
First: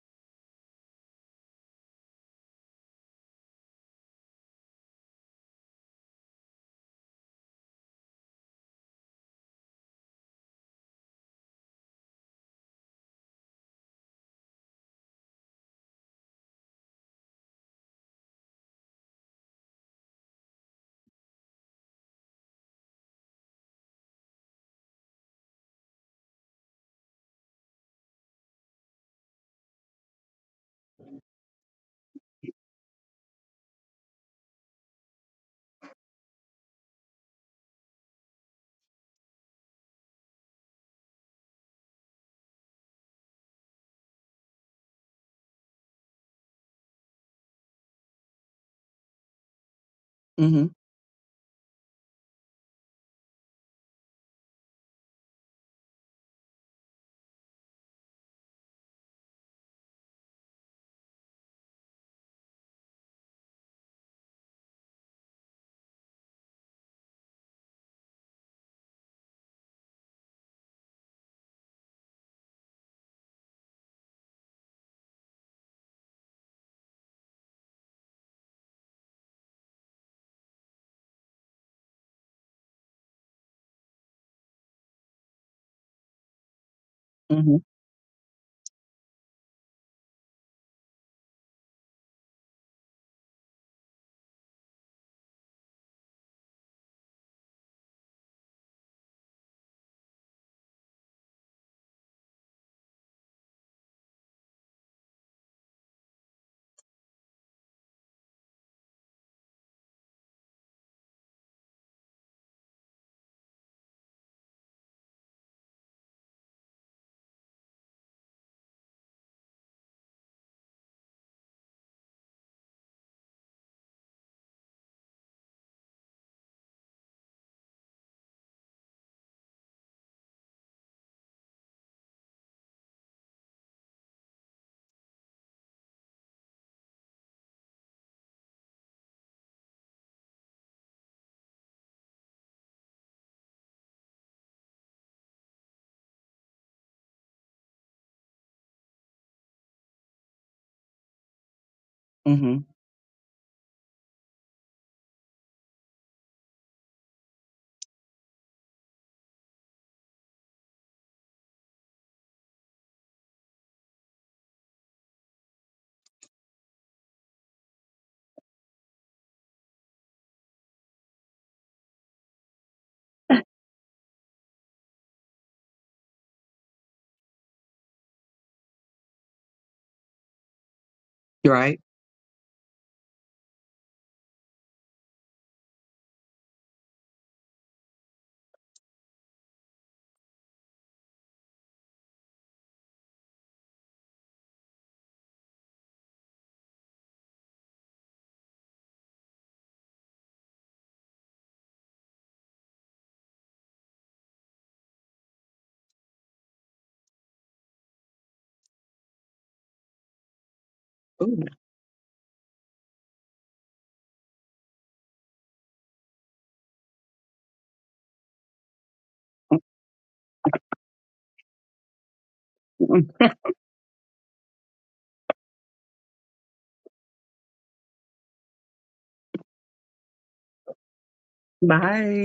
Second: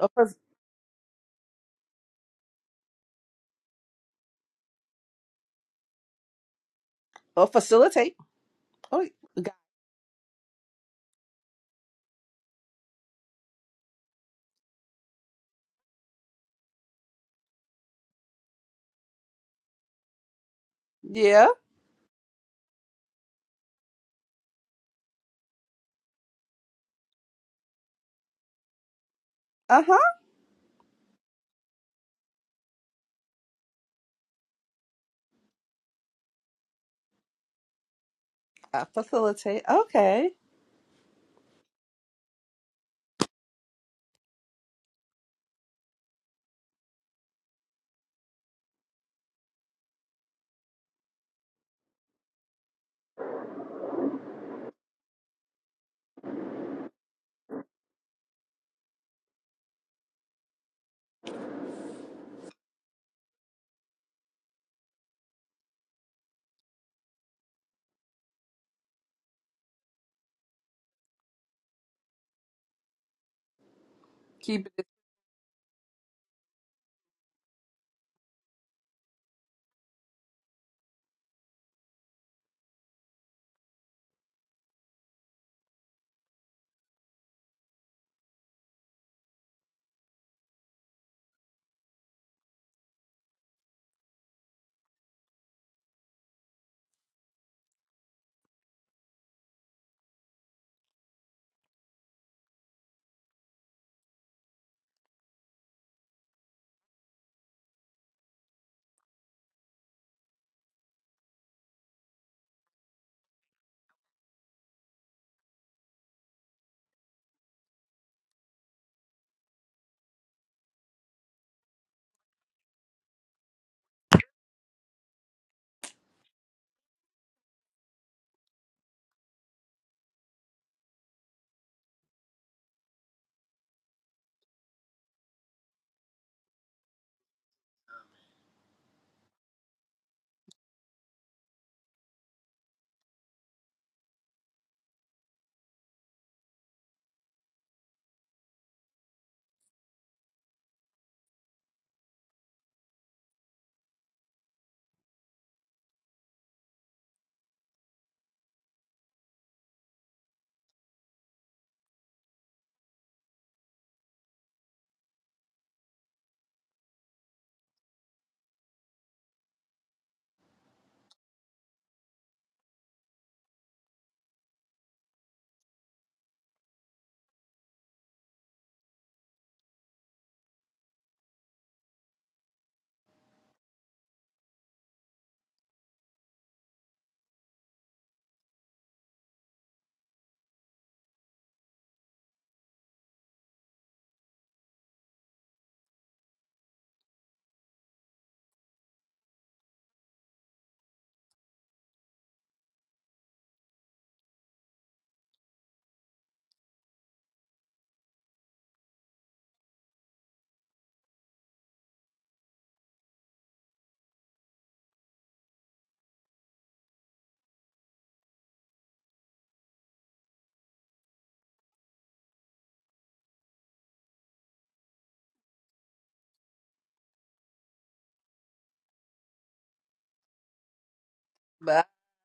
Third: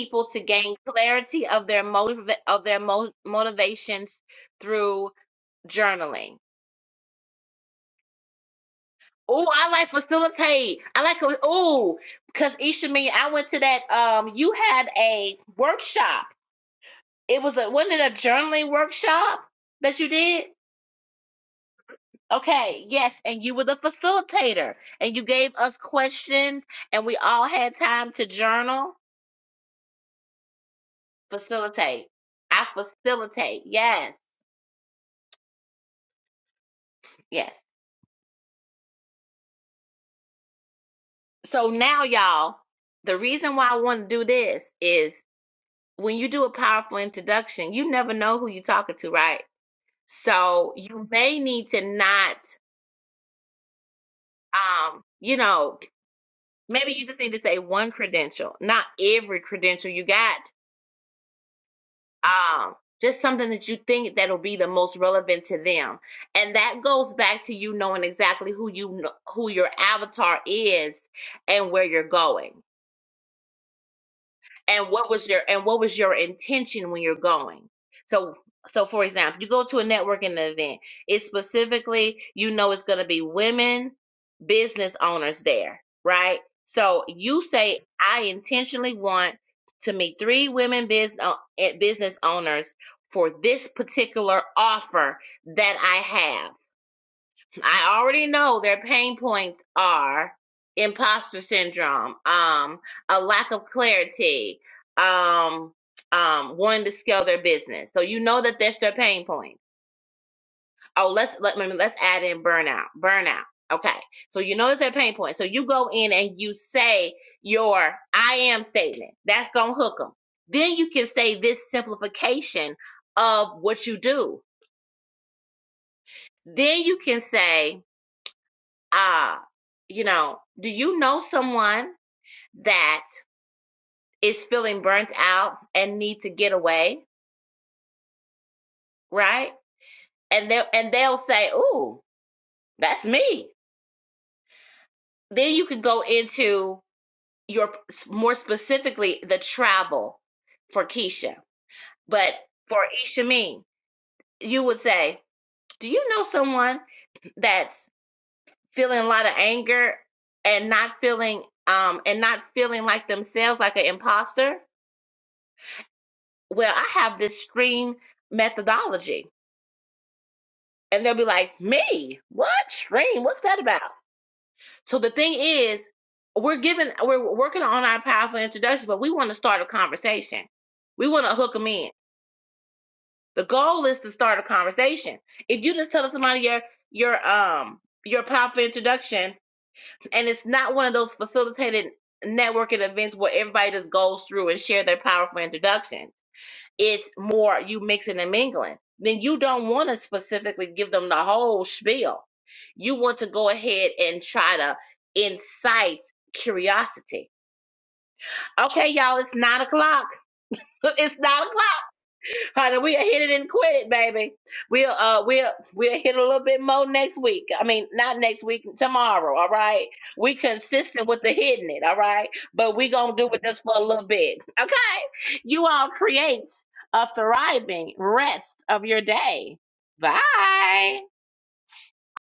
Or, fa- to gain clarity of their motive of their mo- motivations through journaling or facilitate. Oh Oh, I like facilitate. I like oh, because Isha me, I went to that. Um, you had a workshop. It was a wasn't it a journaling workshop that you did? yeah. Okay, yes, and you were the facilitator, and you gave us questions, and we all had time to journal, Uh-huh. facilitate. I facilitate. Yes, yes. I facilitate. Okay. So now, y'all, the reason why I want to do this is when you do a powerful introduction, you never know who you're talking to, right? hmm So you may need to not, um, you know, maybe you just need to say one credential, not every credential you got. Um, just something that you think that'll be the most relevant to them, and that goes back to you knowing exactly who you kn- who your avatar is and where you're going. Keep and what was your and what was your intention when you're going so so for example you go to a networking event it's specifically you know it's going to be women business owners there right so you hmm say i intentionally want to meet three women business business owners for this particular offer that i have I already know their pain points are imposter syndrome, um, a lack of clarity, um, um, wanting to scale their business. So you know that that's their pain point. Oh, let's let me let's add in burnout. Burnout. Okay. So you know it's their pain point. So you go in and you say your I am statement. That's gonna hook them. Then you can say this simplification of what you do. Then you can say uh, you know, do you know someone that is feeling burnt out and need to get away, right? And they will and they'll say, "Ooh, that's me." Then you could go into your more specifically the travel for Keisha, but hmm for Isha you would say, "Do you know someone that's feeling a lot of anger and not feeling um and not feeling like themselves, like an imposter?" well, I have this stream methodology. And they'll be like, me? What stream? What's that about? So the thing is, we're giving, we're working on our powerful introduction, but we want to start a conversation. We want to You're hook them right. in. The goal is to start a conversation. If you just tell somebody your, your, um, your powerful introduction, and it's not one of those facilitated networking events where everybody just goes through and share their powerful introduction it's more you mixing and mingling. Then you don't want to specifically give them the whole spiel. You want to go ahead and try to incite curiosity. Okay, y'all, it's nine o'clock. It's Ooh. nine o'clock. Honey, we'll hit it and quit it, baby. We'll uh we'll we'll hit a little bit more next week. I mean, not next week, tomorrow, all right? We consistent with the hitting it, all right? But we gonna do it just for a little bit. Okay. You all create a thriving rest of your day. Bye. it. Bye.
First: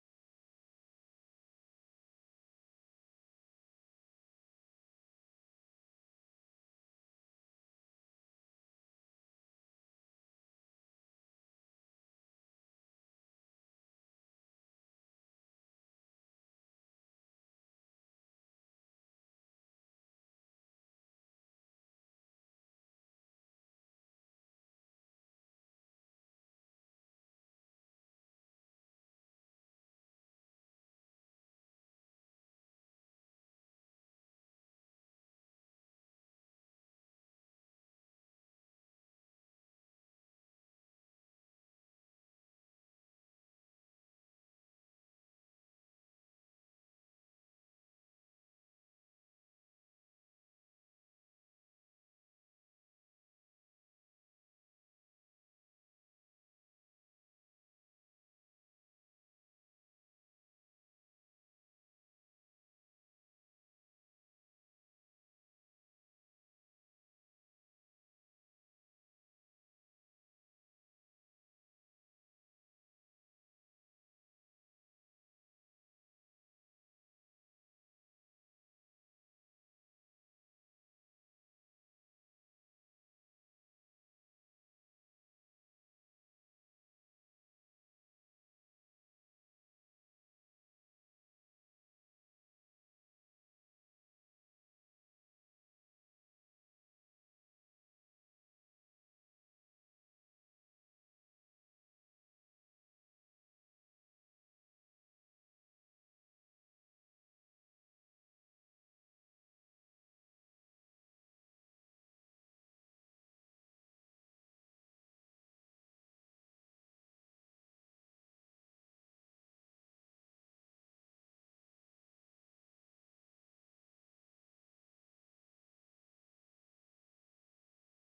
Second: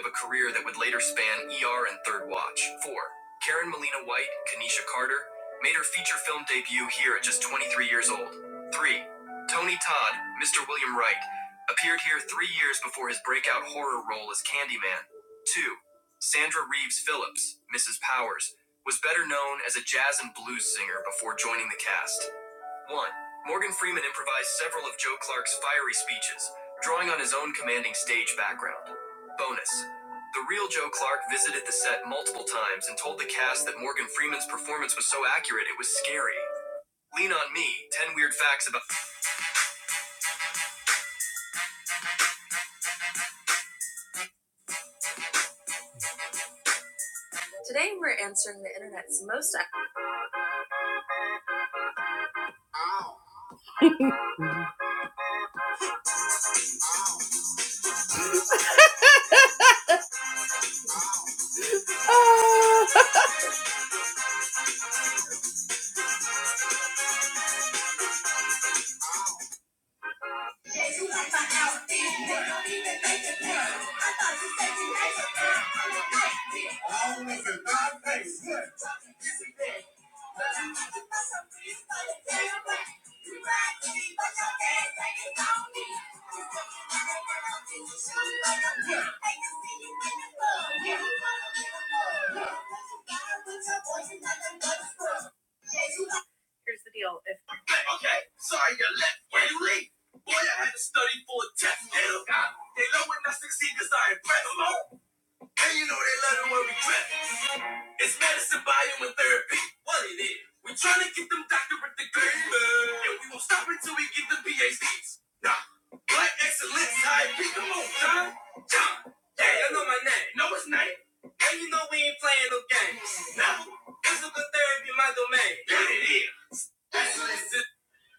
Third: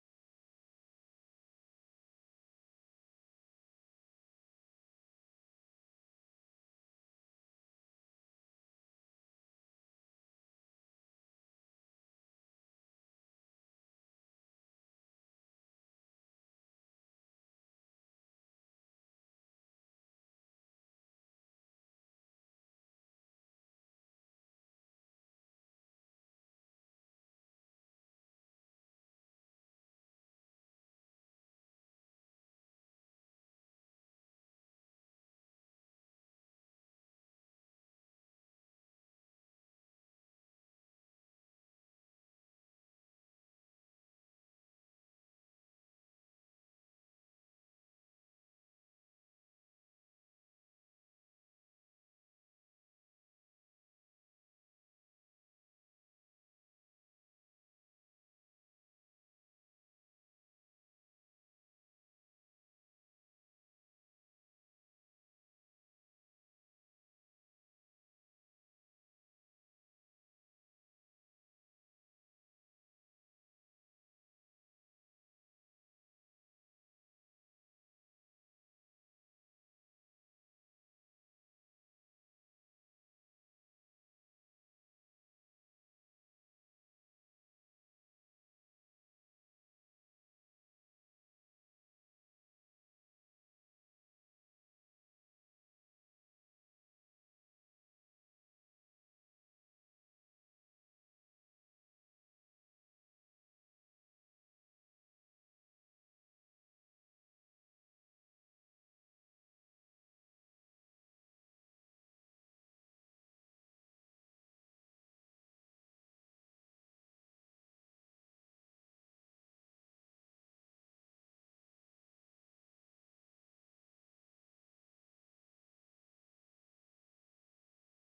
of a career that would later span ER and Third Watch. 4. Karen Molina White, Kanisha Carter, made her feature film debut here at just 23 years old. 3. Tony Todd, Mr. William Wright, appeared here three years before his breakout horror role as Candyman. 2. Sandra Reeves Phillips, Mrs. Powers, was better known as a jazz and blues singer before joining the cast. 1. Morgan Freeman improvised several of Joe Clark's fiery speeches, drawing on his own commanding stage background. Bonus. The real Joe Clark visited the set multiple times and told the cast that Morgan Freeman's performance was so accurate it was scary. Lean on me, 10 weird facts about.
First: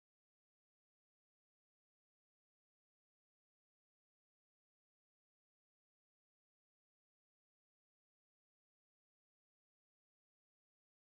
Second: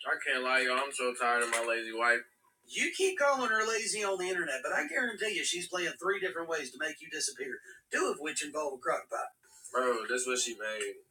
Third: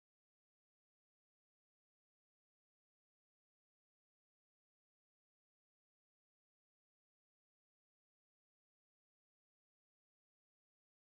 I can't lie, y'all. I'm so tired of my lazy wife. Bro, this what she made.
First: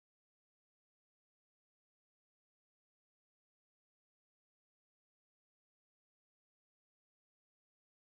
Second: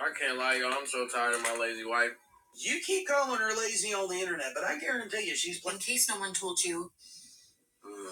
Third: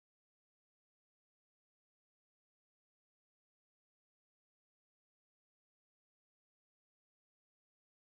I can't lie, y'all. I'm so tired of my lazy wife. Ugh.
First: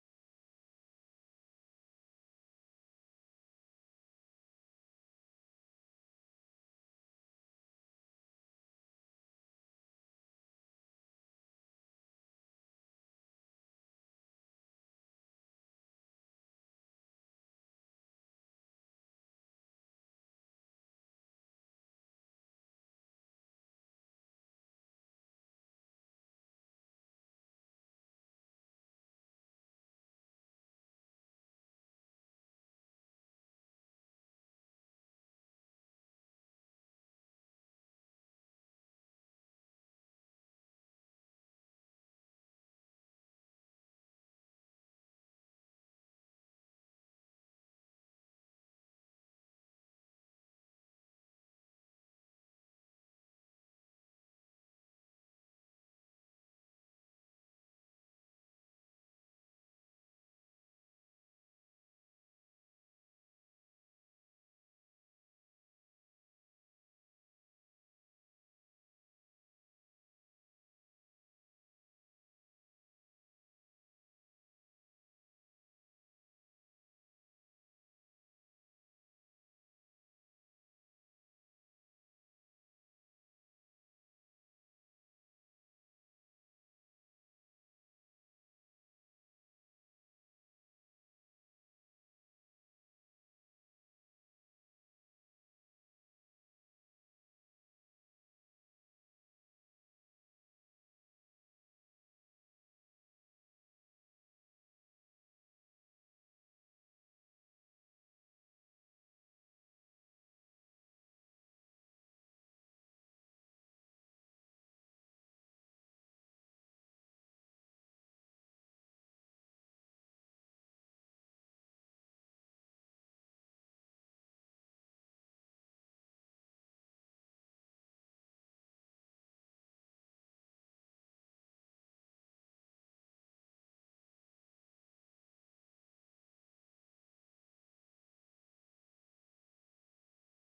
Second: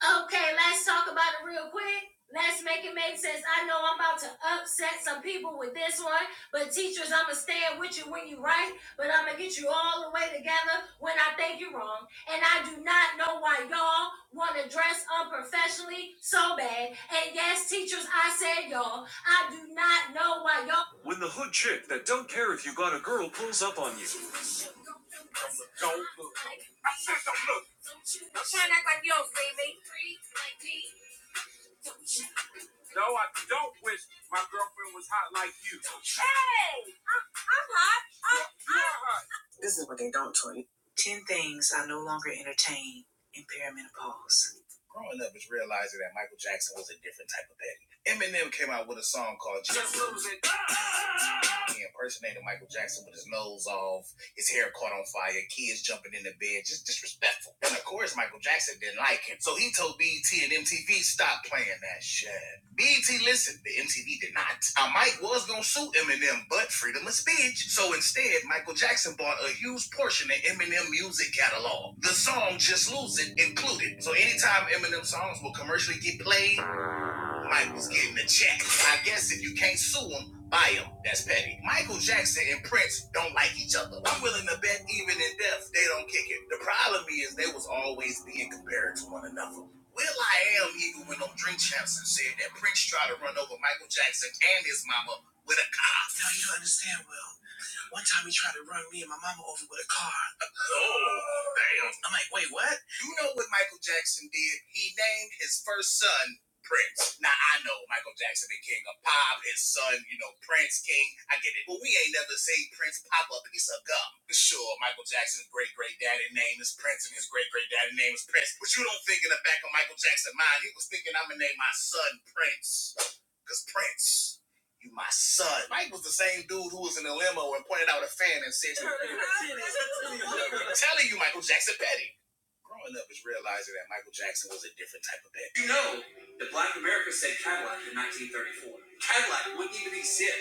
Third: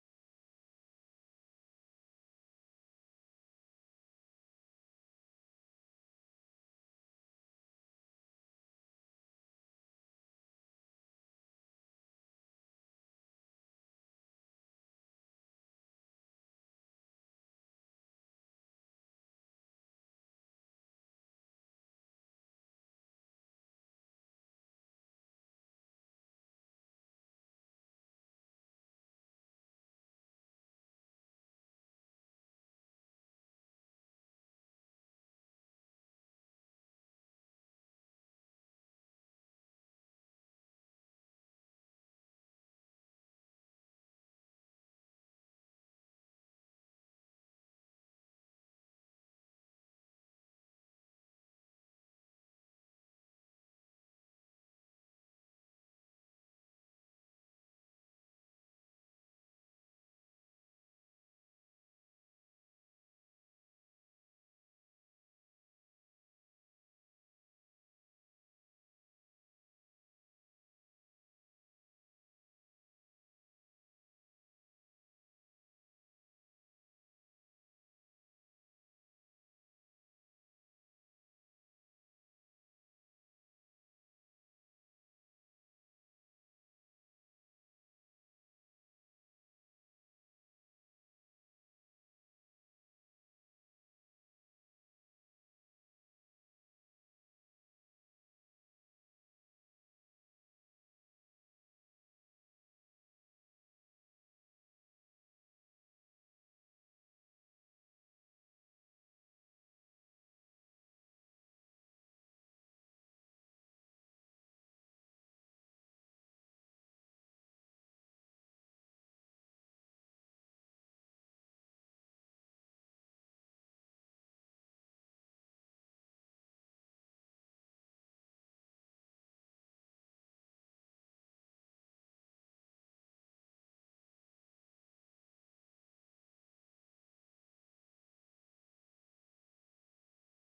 Okay, let's talk about it real quick. Let's make it make sense. I know I'm about to upset some people with this one, but teachers, I'ma stand with you when you are right, but I'ma get you all the way together when I think you're wrong. And I do not know why y'all wanna dress unprofessionally so bad. And yes, teachers, I said y'all. I do not know why y'all When the hood chick that don't care if you got a girl pulls up on you.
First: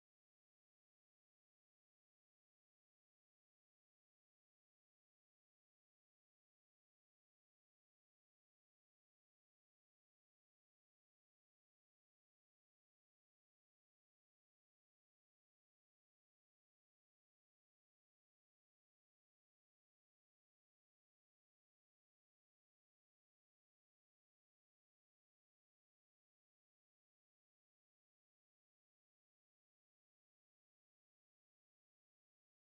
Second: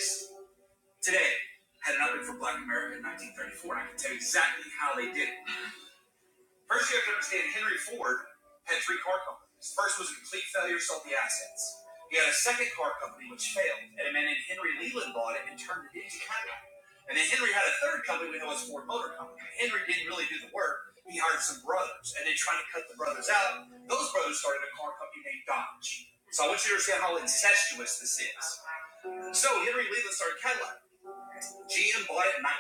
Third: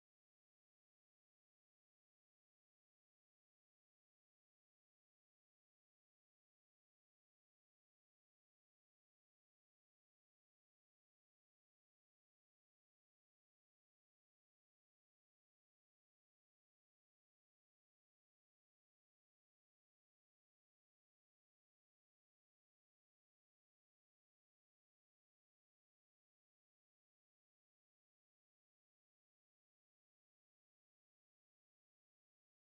Today, had an opening for black America in 1934, and I can tell you exactly how they did it. First, you have to understand Henry Ford had three car companies. First was a complete failure, sold the assets. He had a second car company which failed, and a man named Henry Leland bought it and turned it into Cadillac. And then Henry had a third company we know as Ford Motor Company. Henry didn't really do the work. He hired some brothers, and they tried to cut the brothers out. Those brothers started a car company named Dodge. So I want you to understand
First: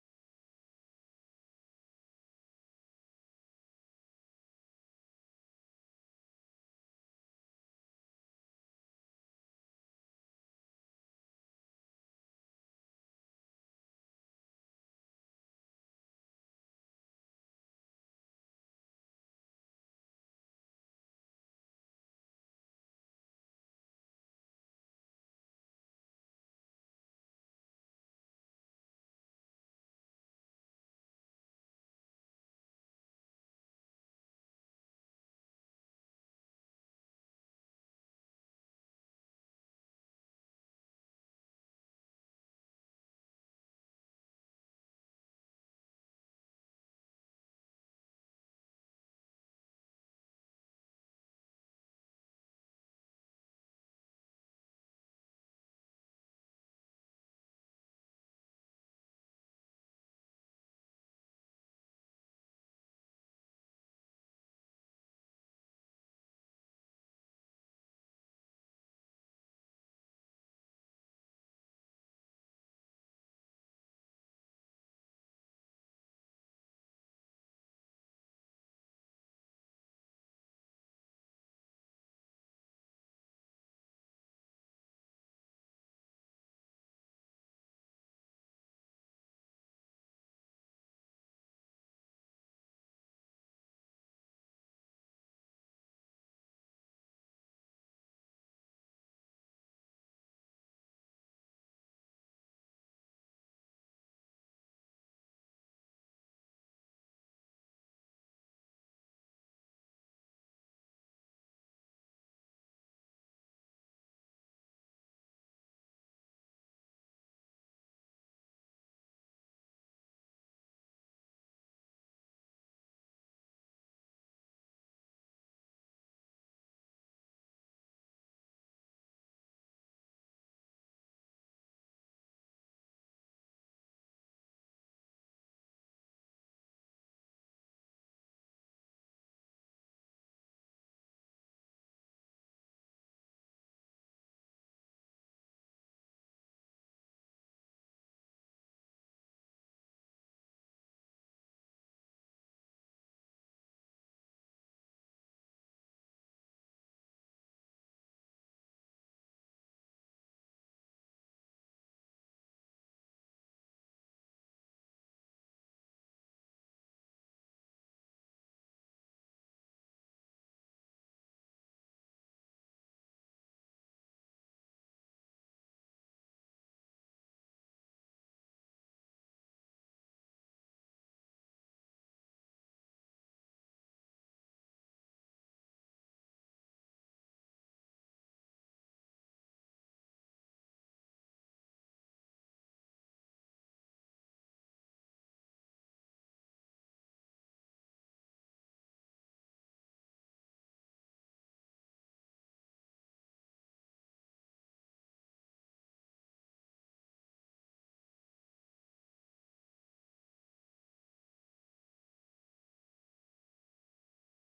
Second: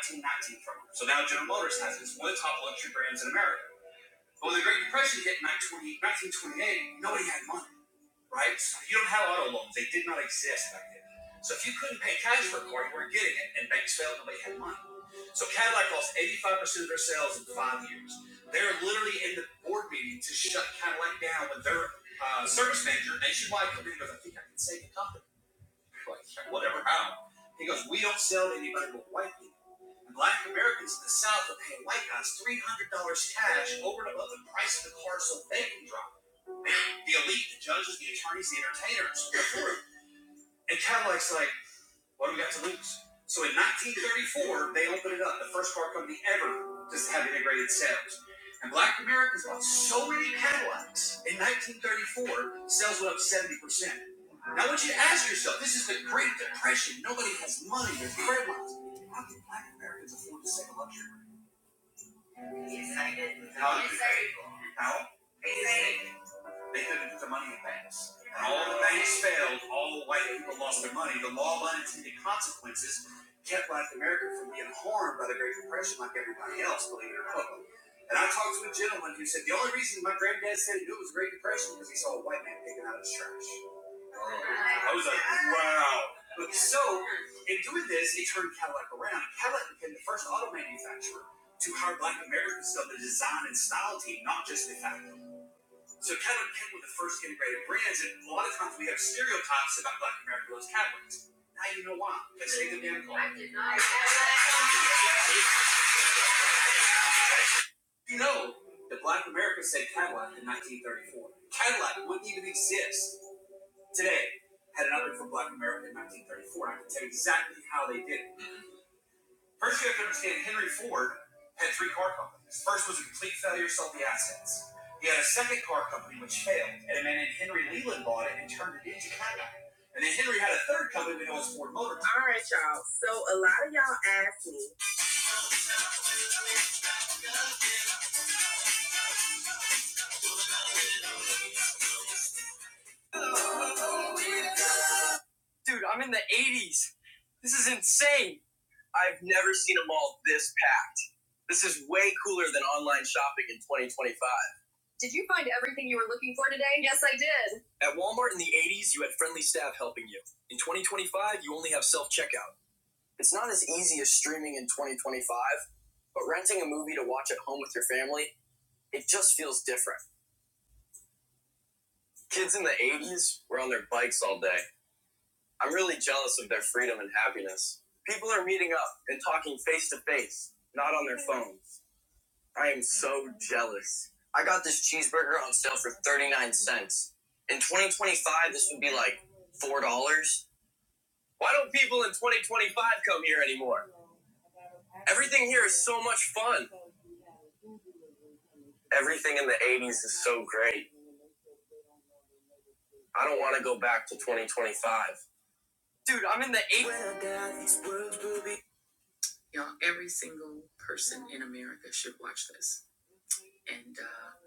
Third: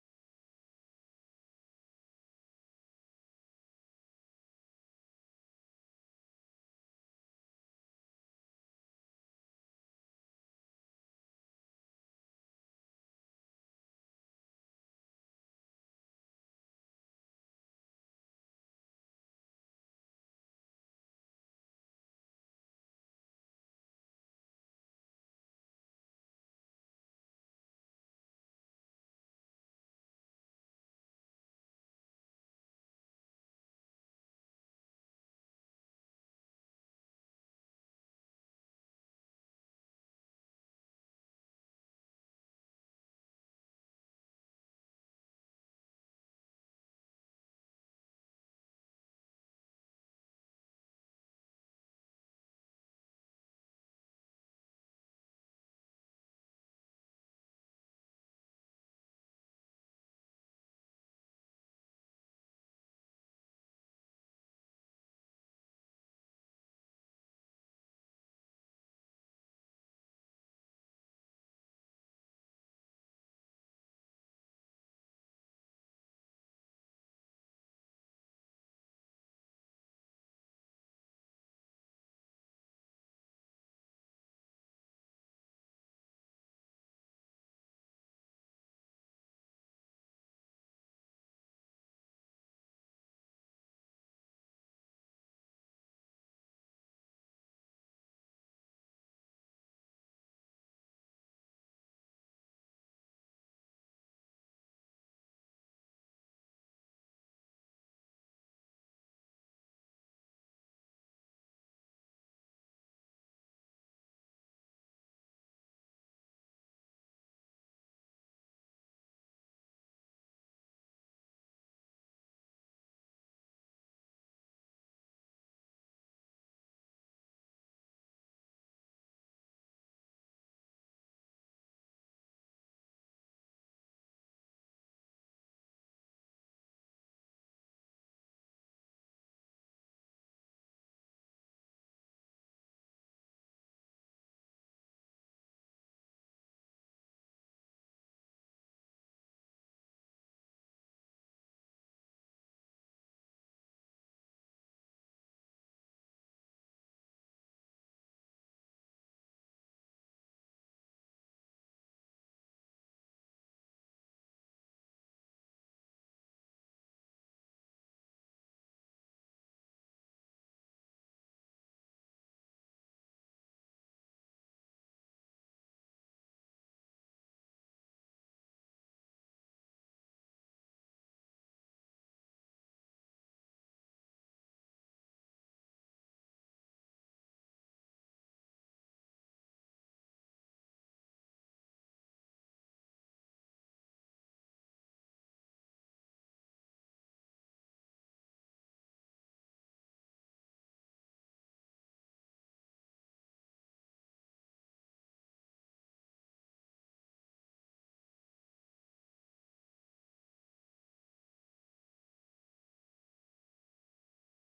1919 from them. So now, so, so to I was like, wow. But So, a lot of times we have to say, dude, I'm in the 80s. This is insane. I've never seen a mall this packed. This is way cooler than online shopping in 2025. At Walmart in the 80s, you had friendly staff helping you. In 2025, you only have self checkout. It's not as easy as streaming in 2025, but renting a movie to watch at home with your family, it just feels different. Kids in the 80s were on their bikes all day. I'm really jealous of their freedom and happiness. People are meeting up and talking face to face, not on their phones. I am so jealous. I got this cheeseburger on sale for 39 cents. In 2025, this would be like $4. Why don't people in 2025 come here anymore? Everything here is so much fun. Everything in the 80s is so great. I don't want to go back to 2025. Dude, I'm in the 80s.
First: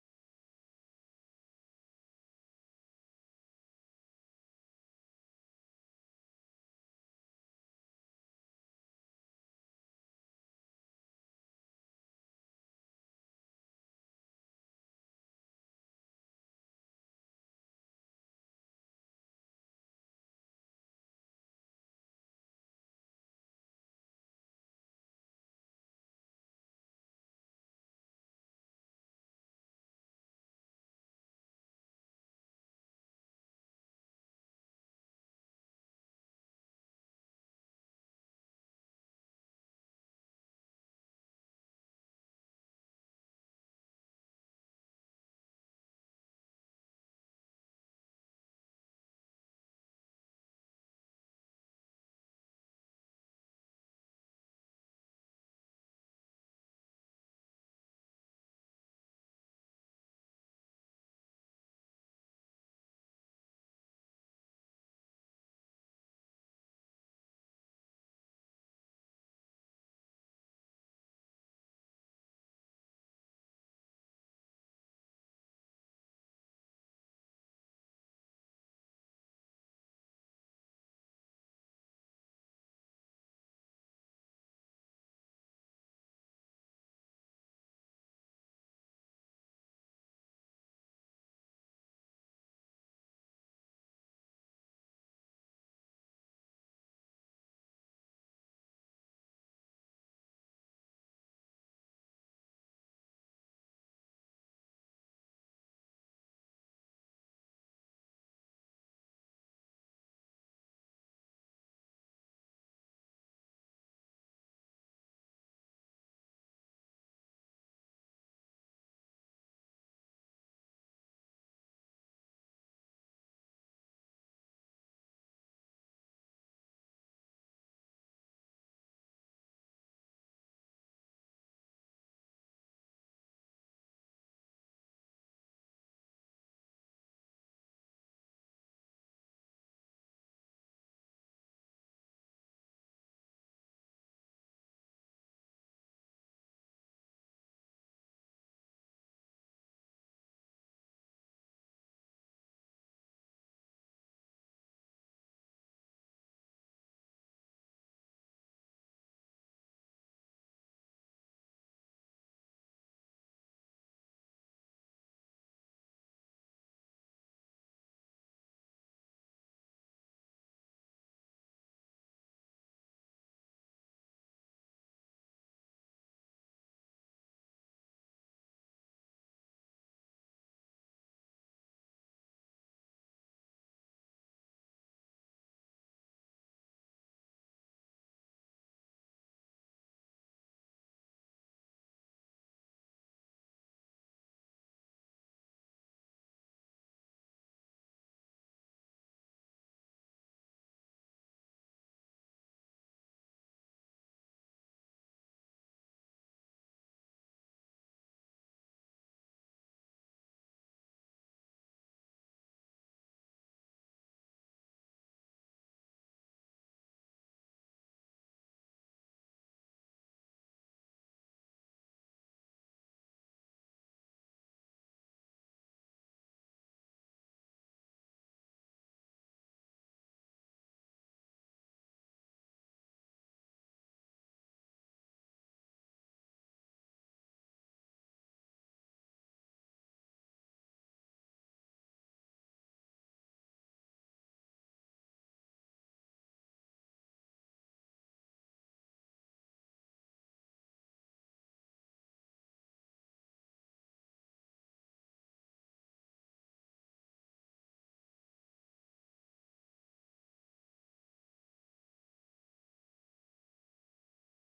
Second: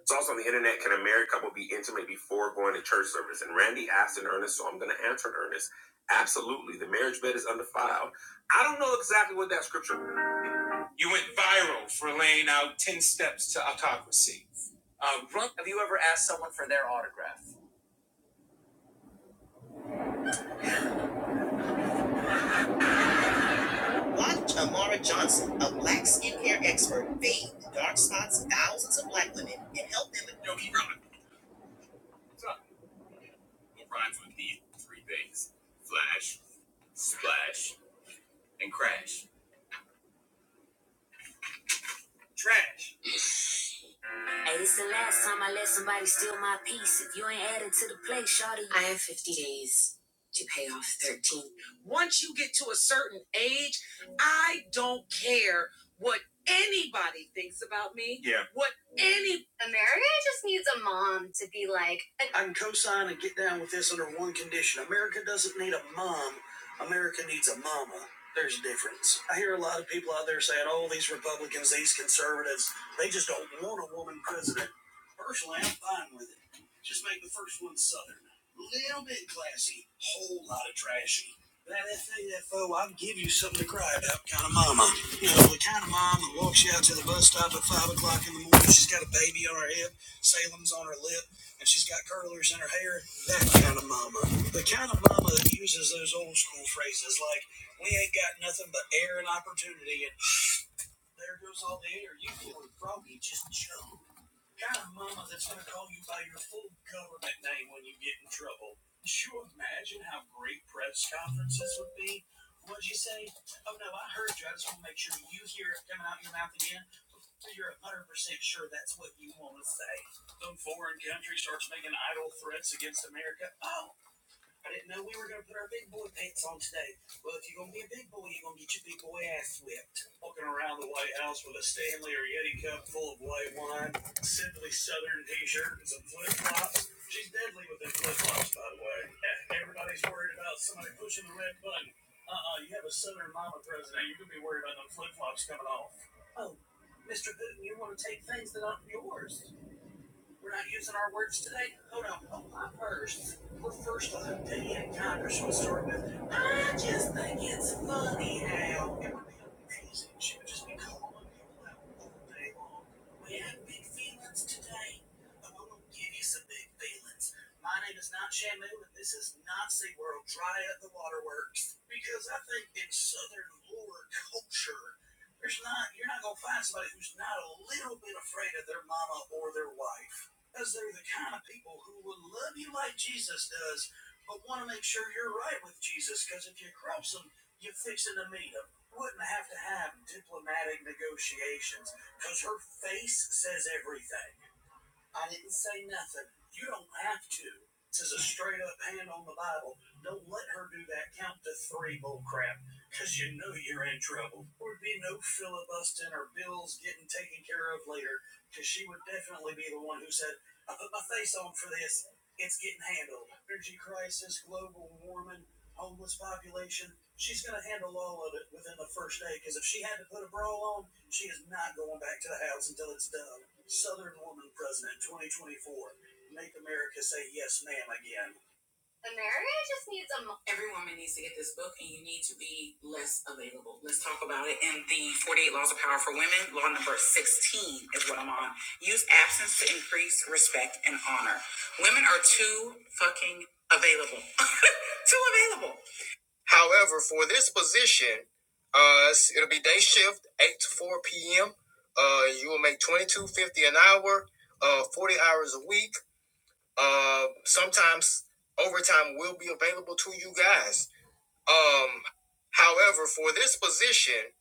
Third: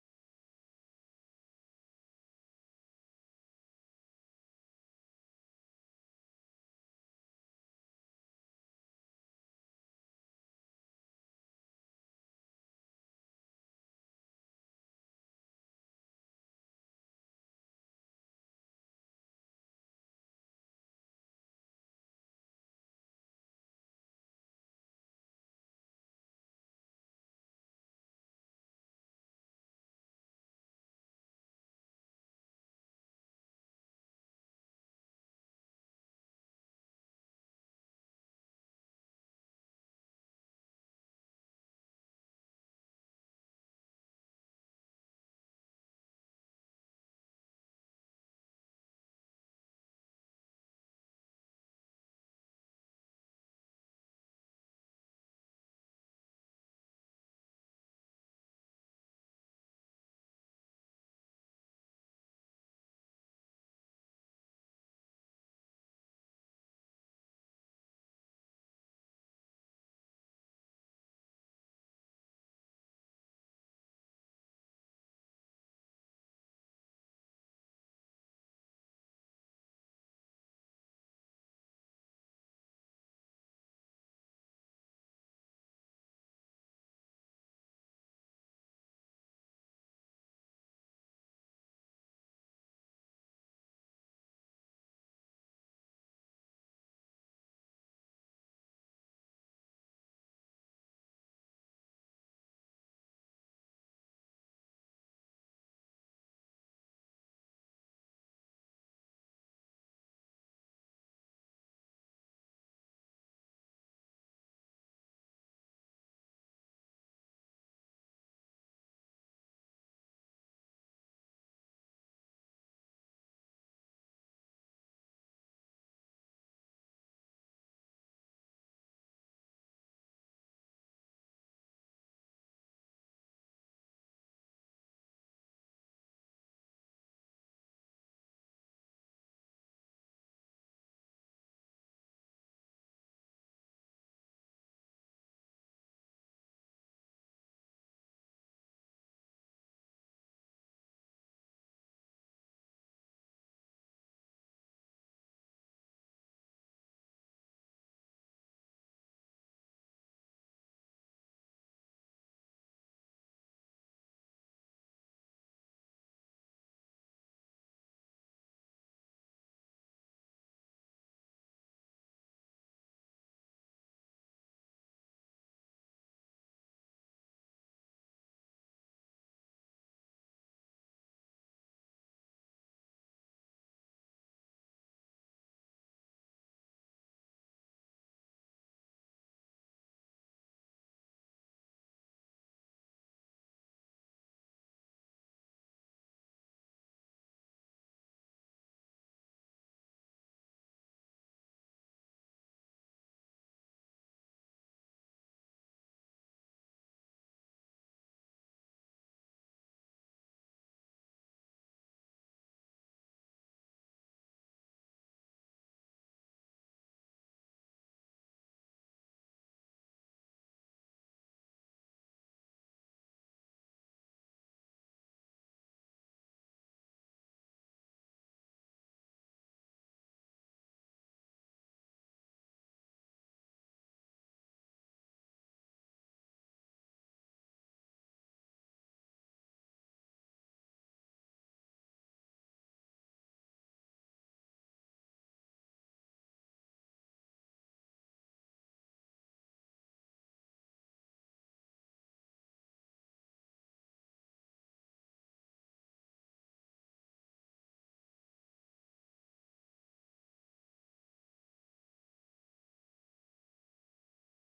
It's also on the internet. Can a married couple be intimate before going to church service? And Randy asked in earnest, so I'm going to answer in earnest. Absolutely. The marriage bed is undefiled. I don't know exactly what that scripture. was. Hey, it's the last time I let somebody steal my peace. If you ain't added to the plate, shawty. Yeah. However, for this position, uh, it'll be day shift, 8 to 4 p.m. Uh, you will make 22.50 an hour, uh, 40 hours a week. Uh, sometimes overtime will be available to you guys. Um, However, for this position,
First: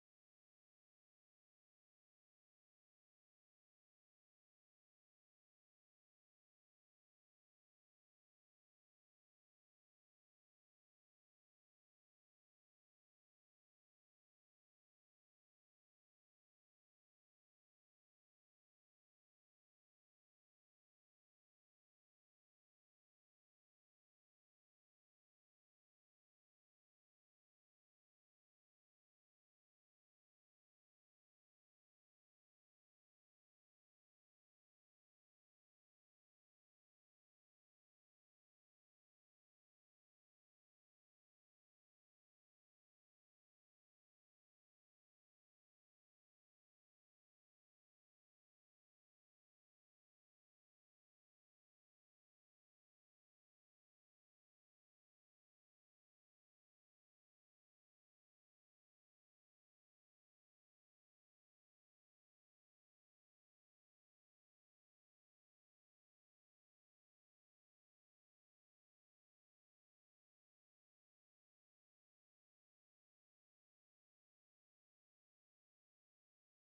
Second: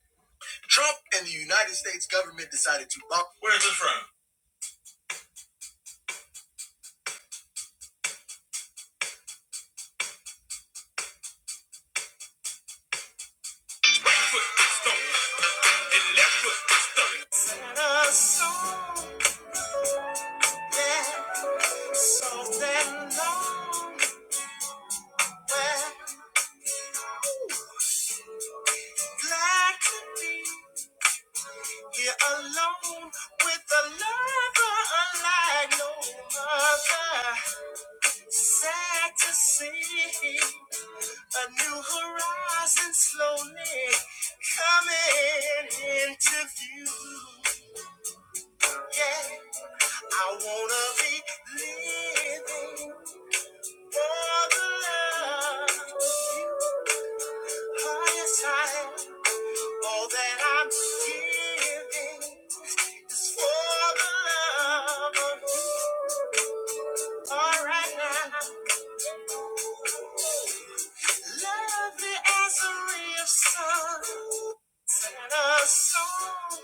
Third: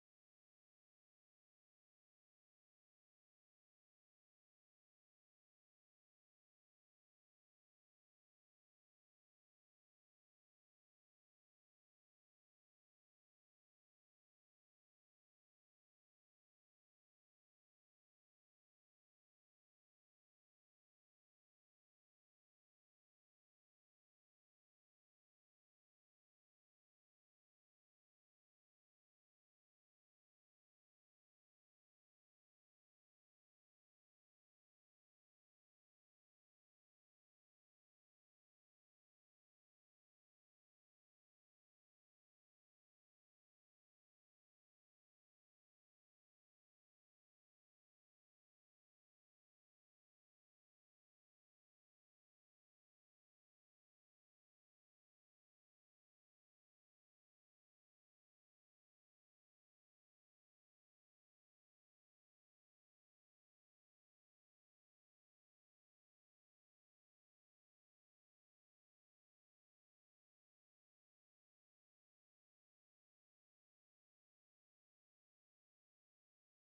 all that I'm giving is for the love of you. All right now, love the answer of sun and a song.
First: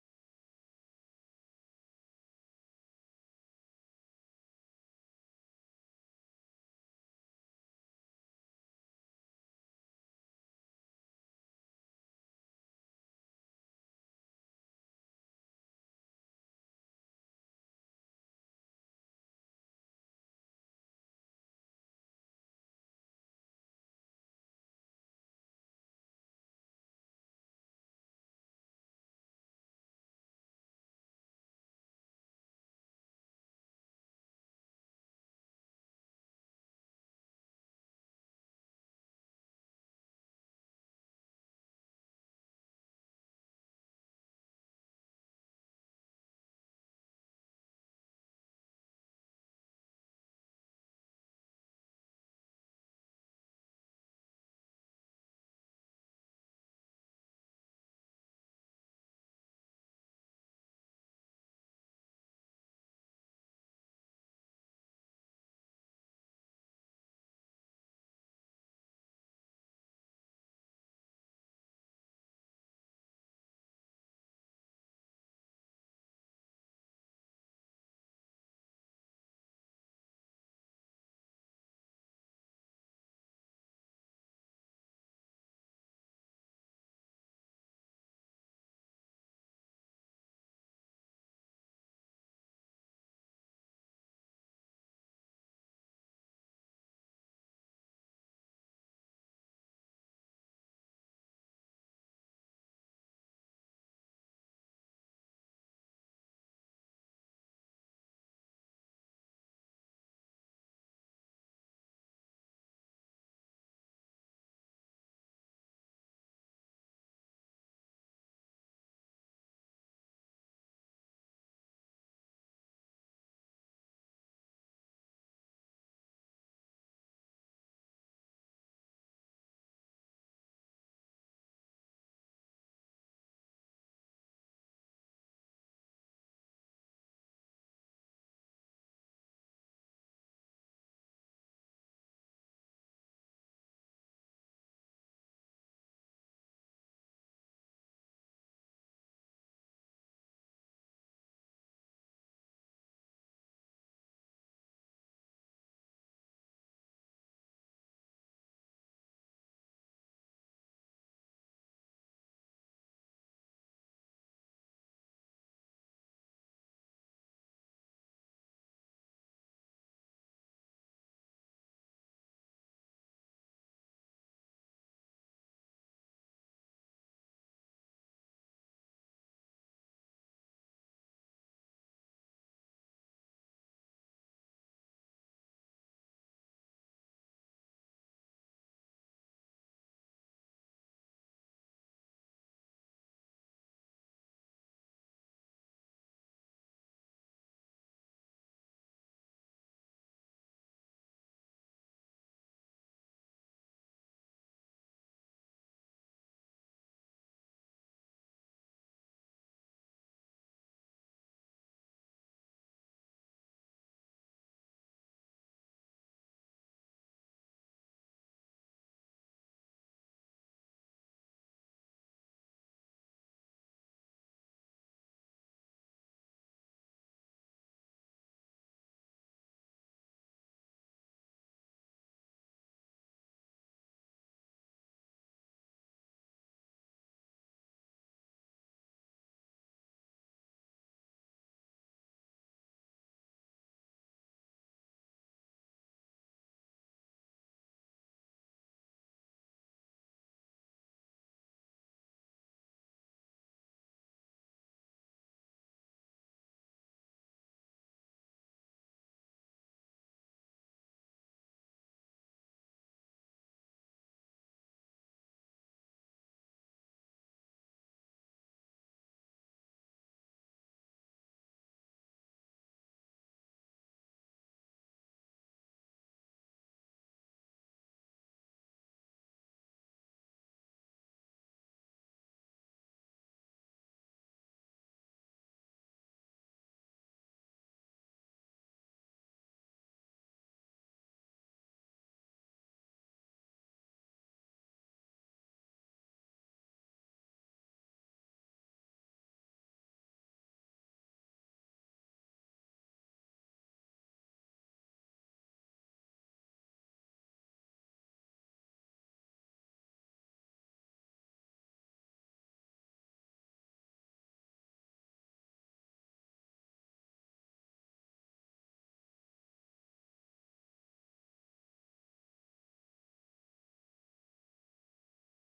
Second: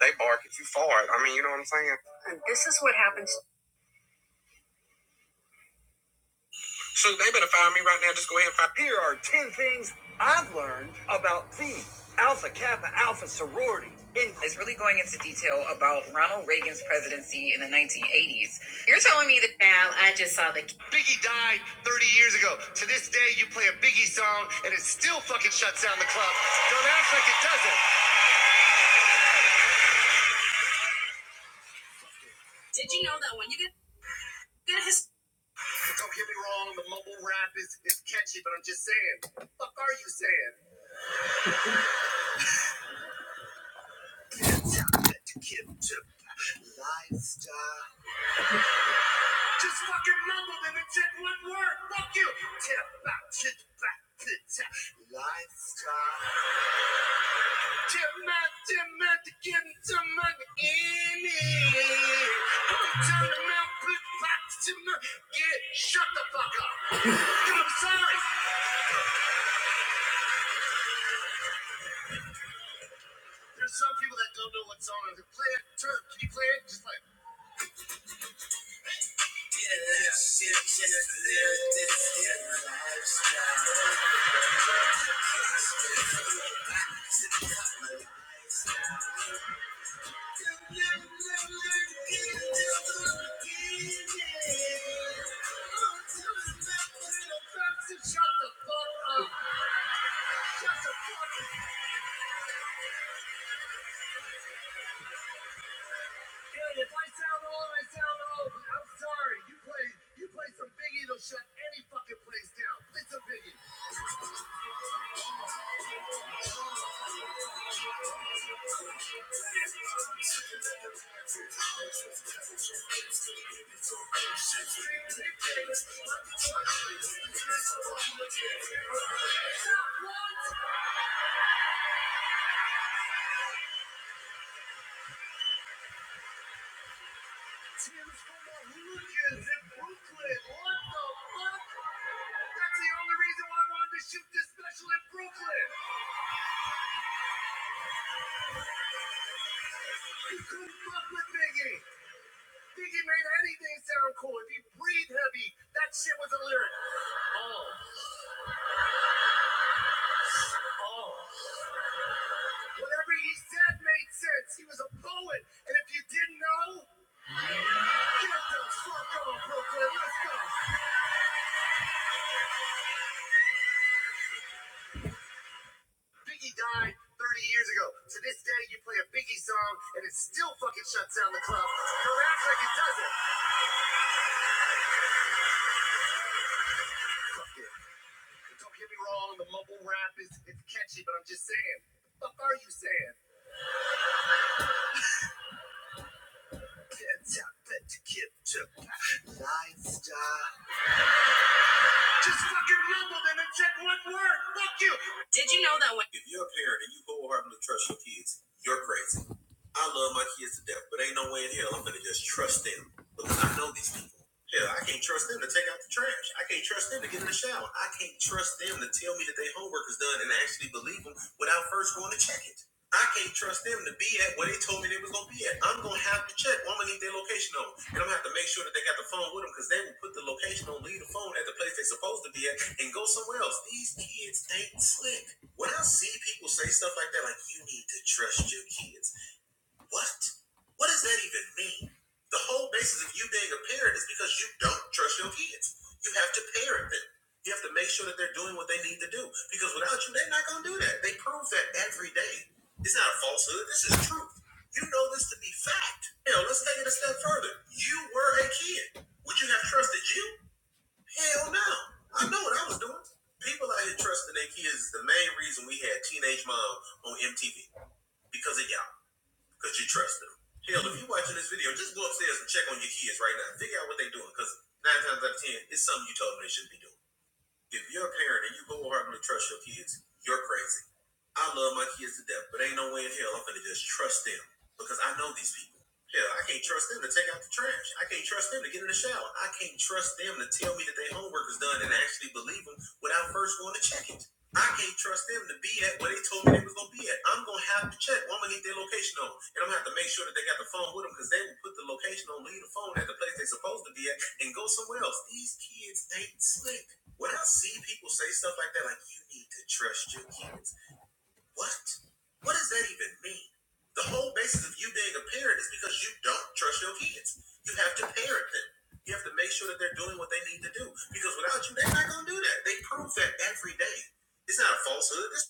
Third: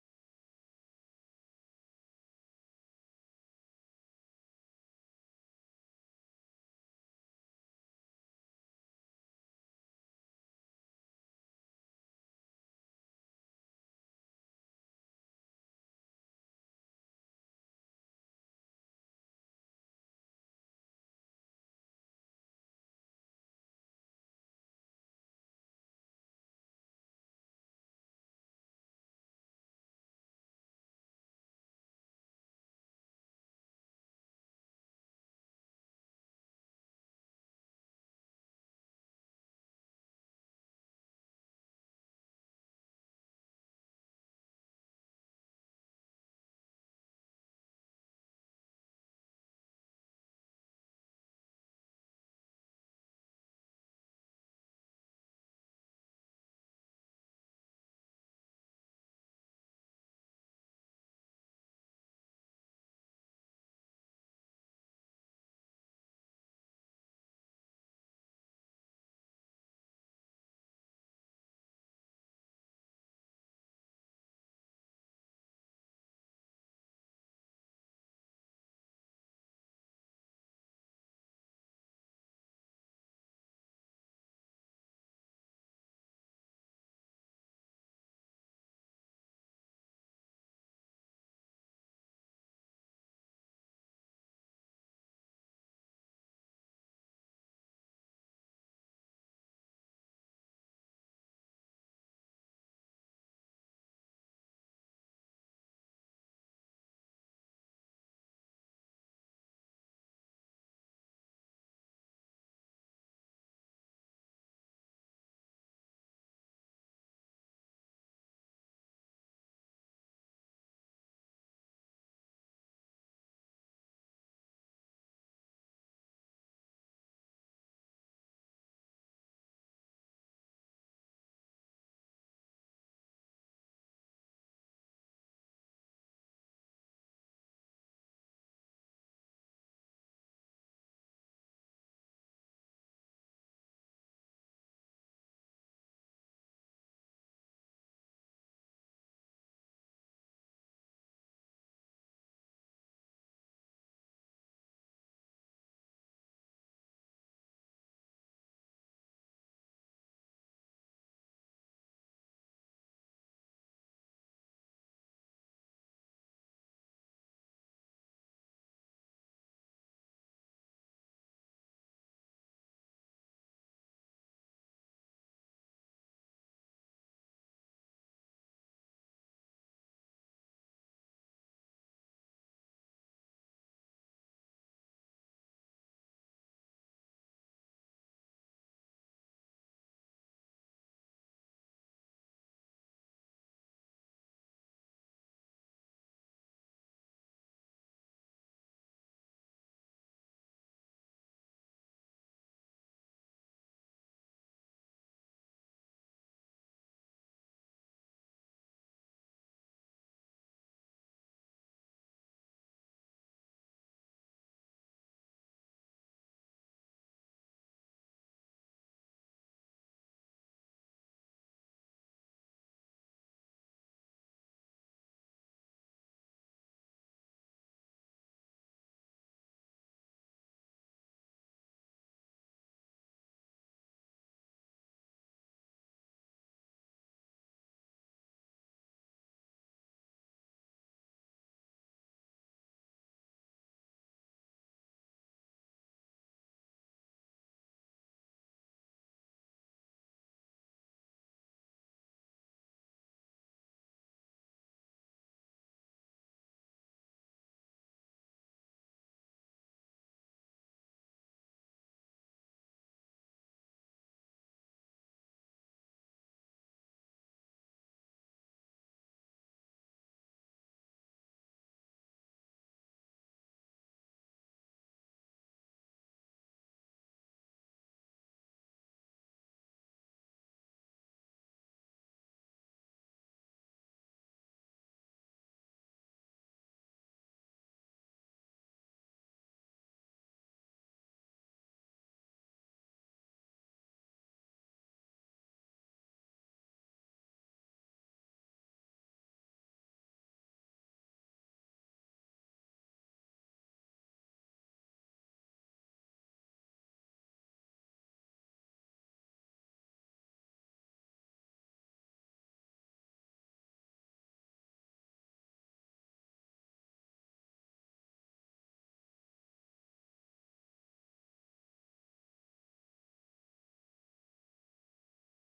They bark if you fart. I mean, you know what I'm saying? Shoot, they better find me right now. Just go ahead and find. Here are ten things I.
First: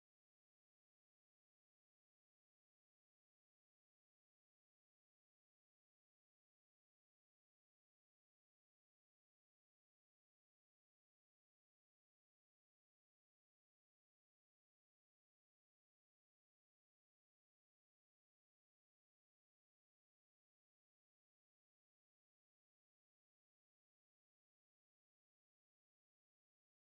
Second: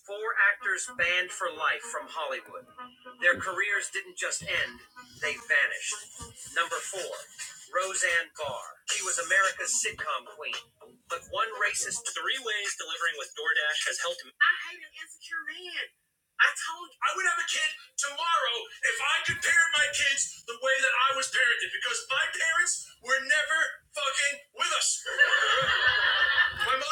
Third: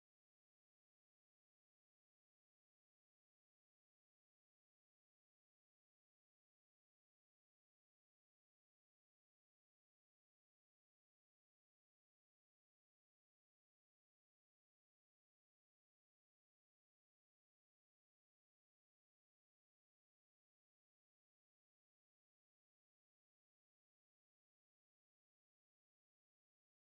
Four actors banned for life from Hollywood. Their careers didn't just end, they vanished. Number four, Roseanne Barr. She was America's sitcom queen. But one racist. Three ways delivering with DoorDash has helped. him... I hate an insecure man. I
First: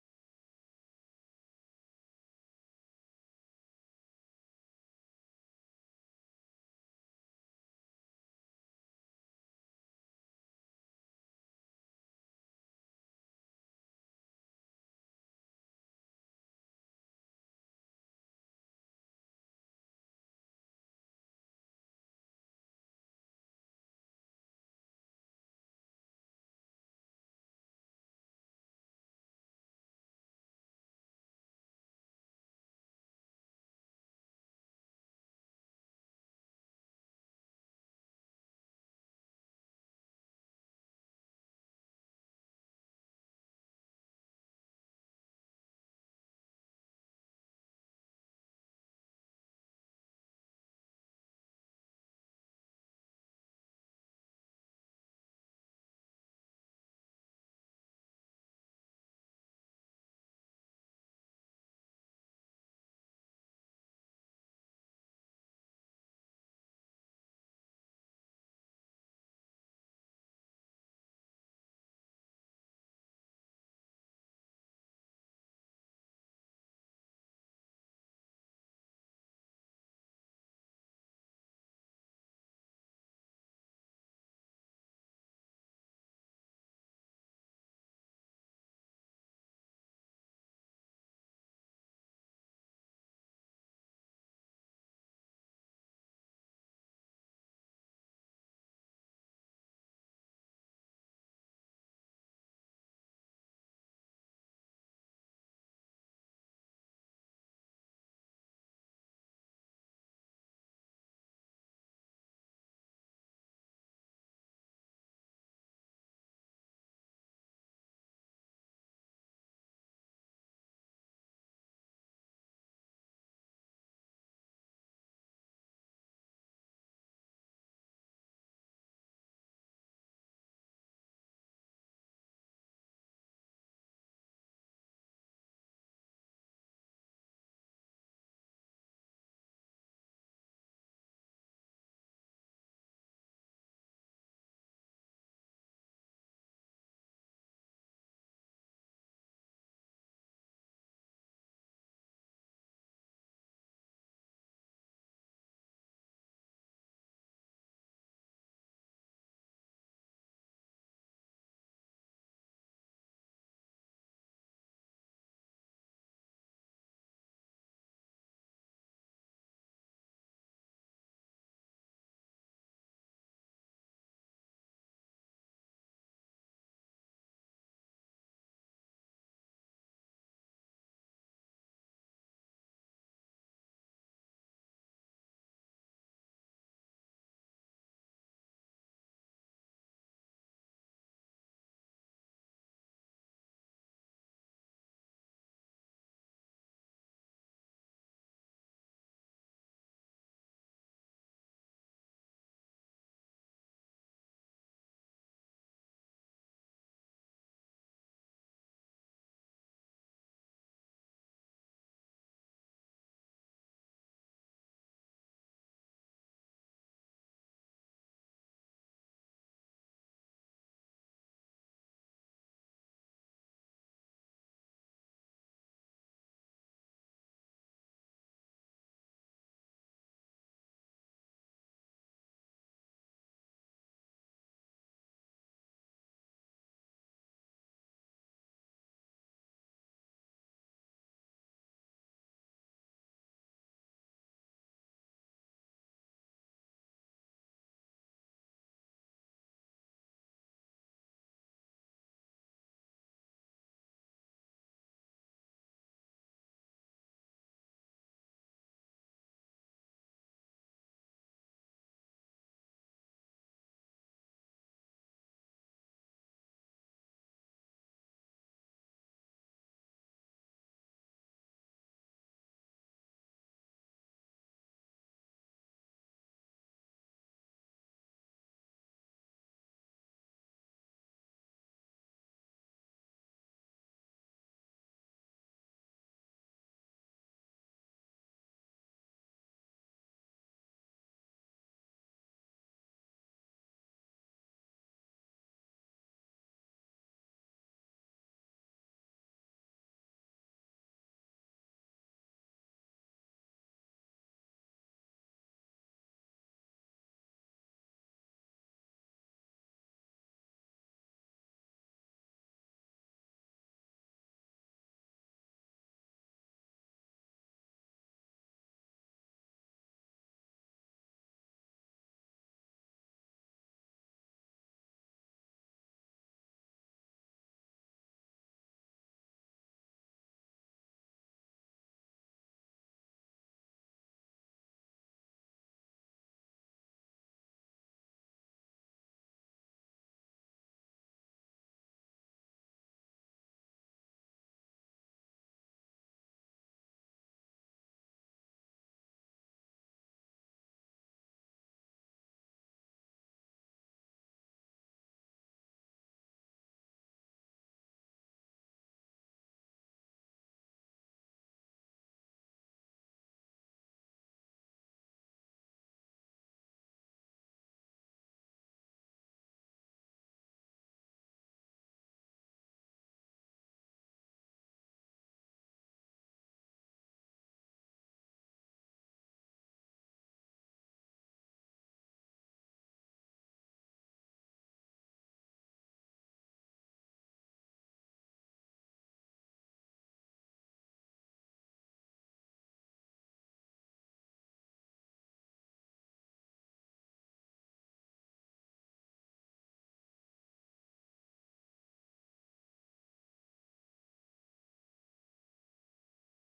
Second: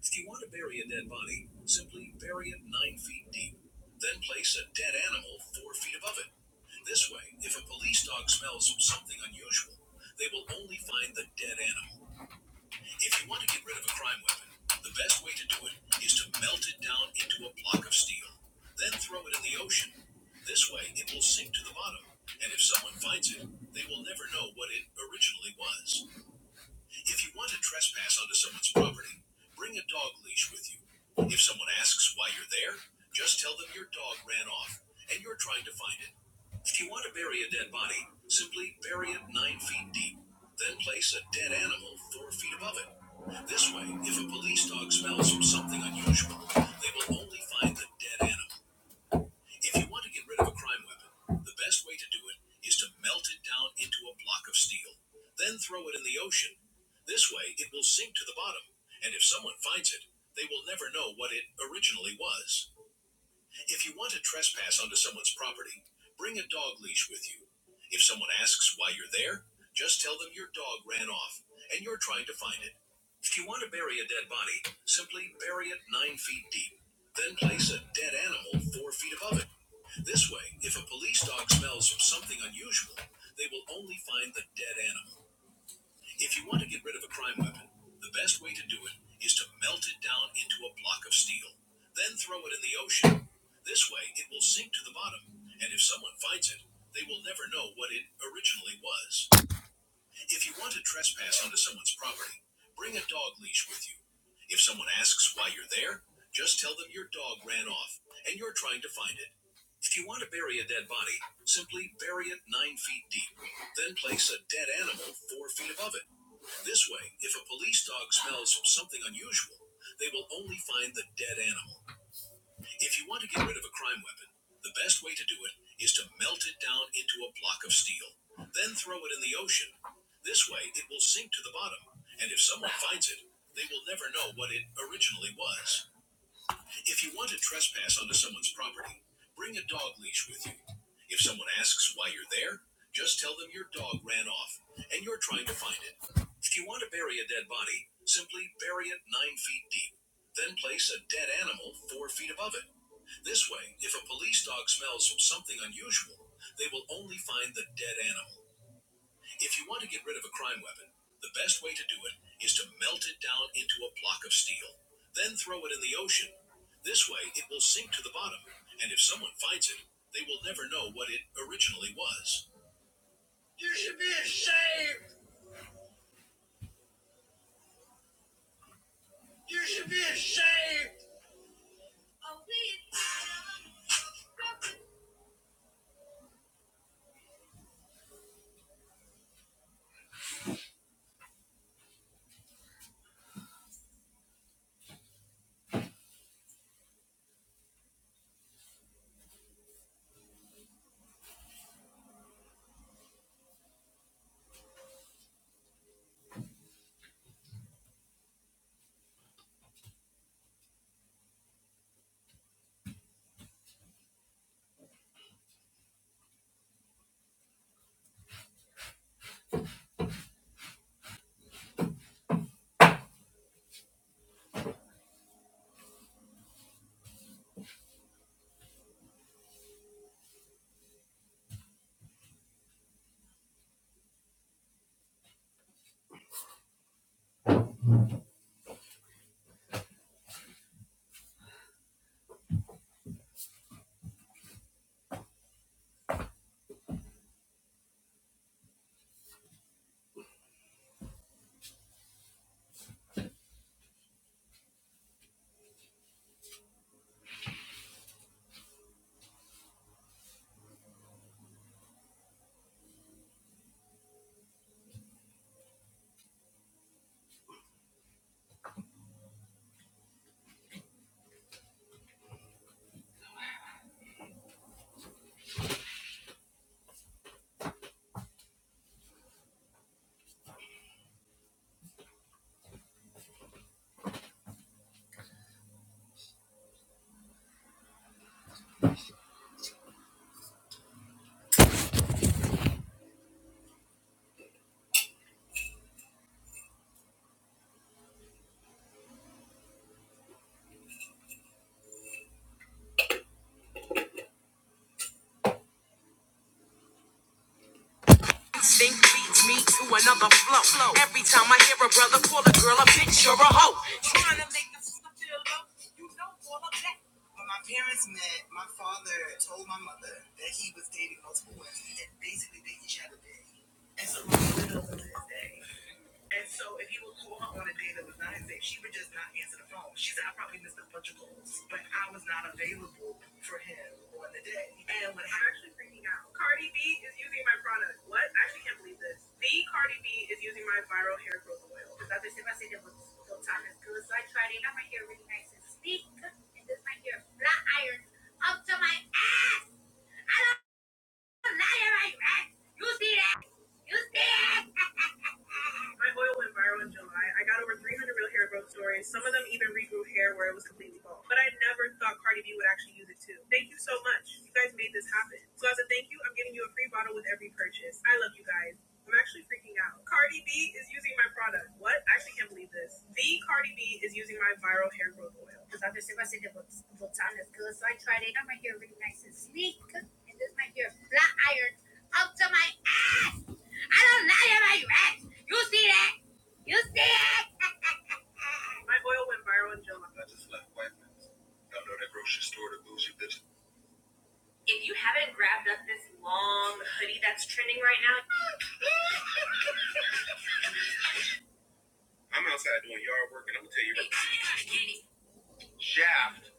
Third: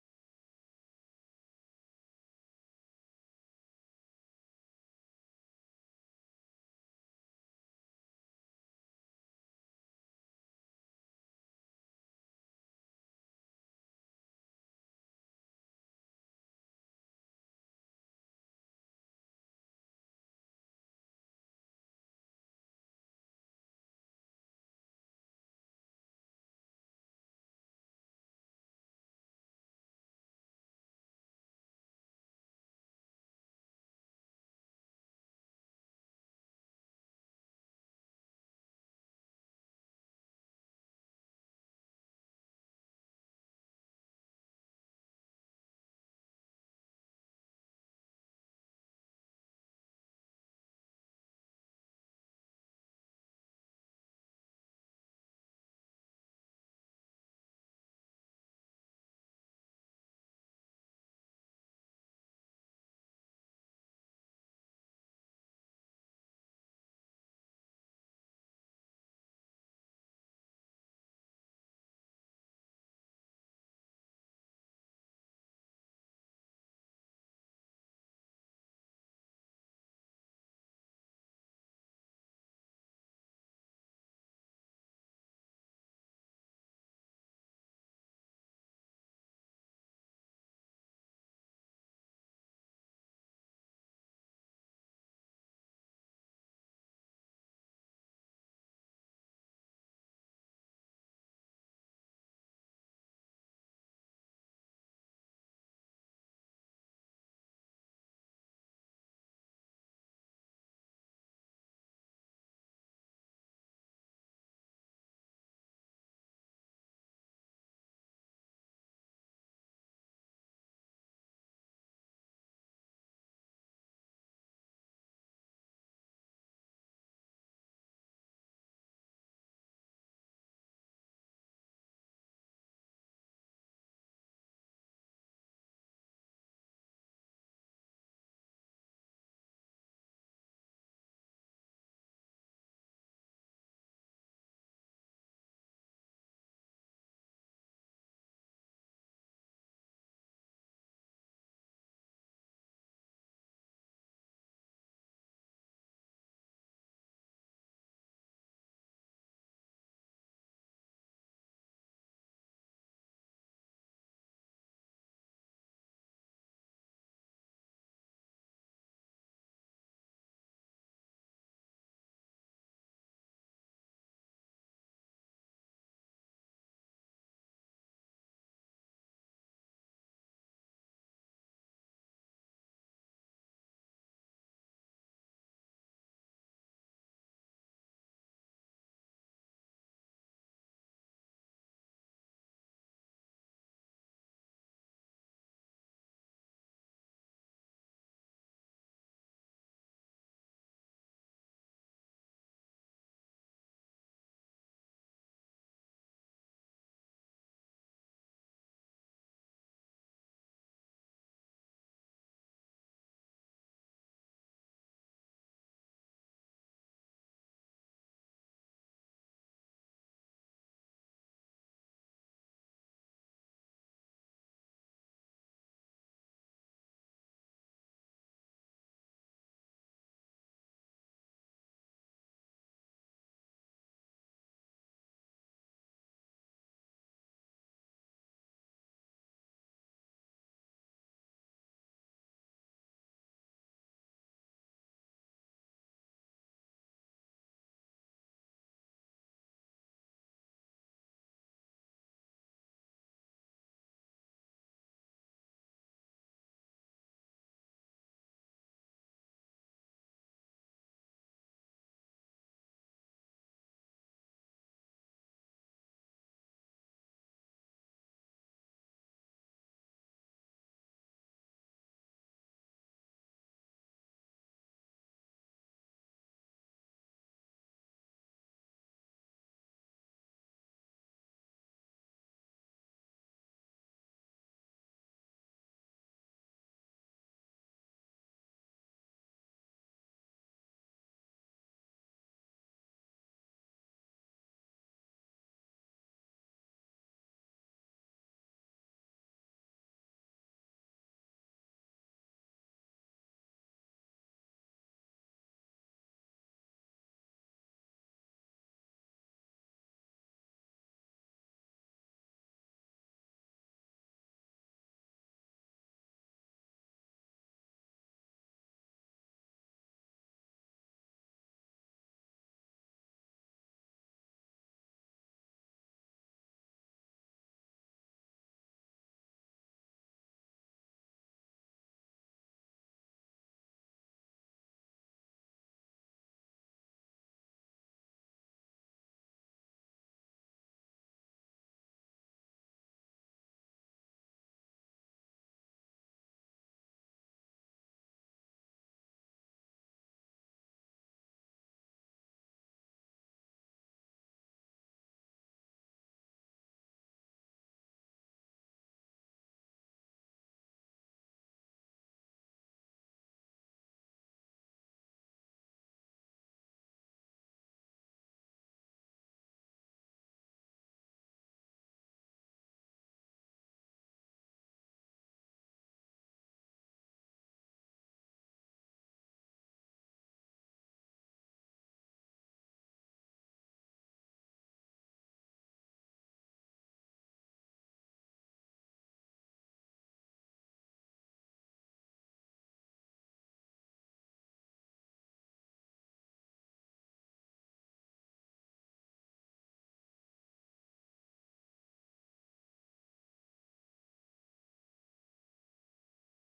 If you want to bury a dead body, simply bury it nine feet deep. Then place a dead animal four feet above it. This way.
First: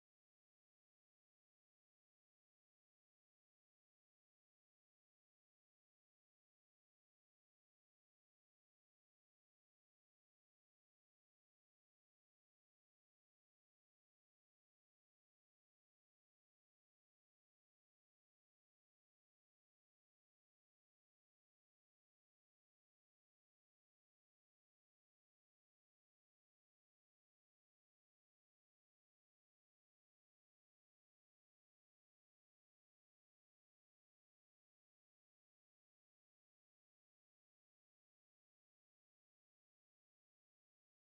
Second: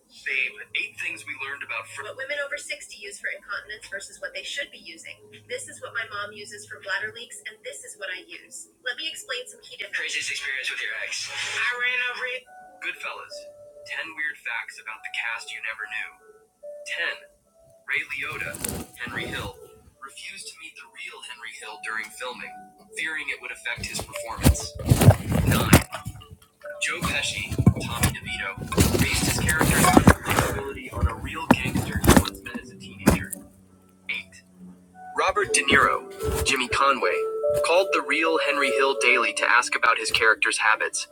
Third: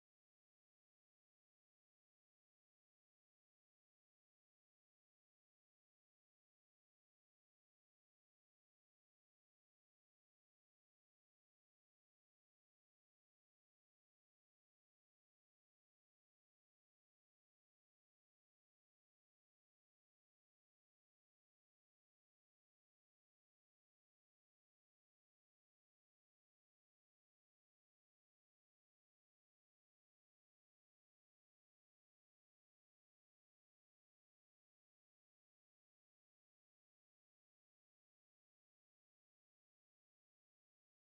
Favorite theme: eight. This experience with your ex. Goodfellas. 10 weird facts about the cast you never knew. 10. Ray Liotta, Henry Hill, refused to meet the real Henry Hill during filming, fearing it would affect his performance. 9. Joe Pesci, Tommy DeVito, based his character's believability on a real gangster he once met as a teenager. 8. Robert De Niro, Jimmy Conway, called the real Henry Hill daily to ask about his character's habits,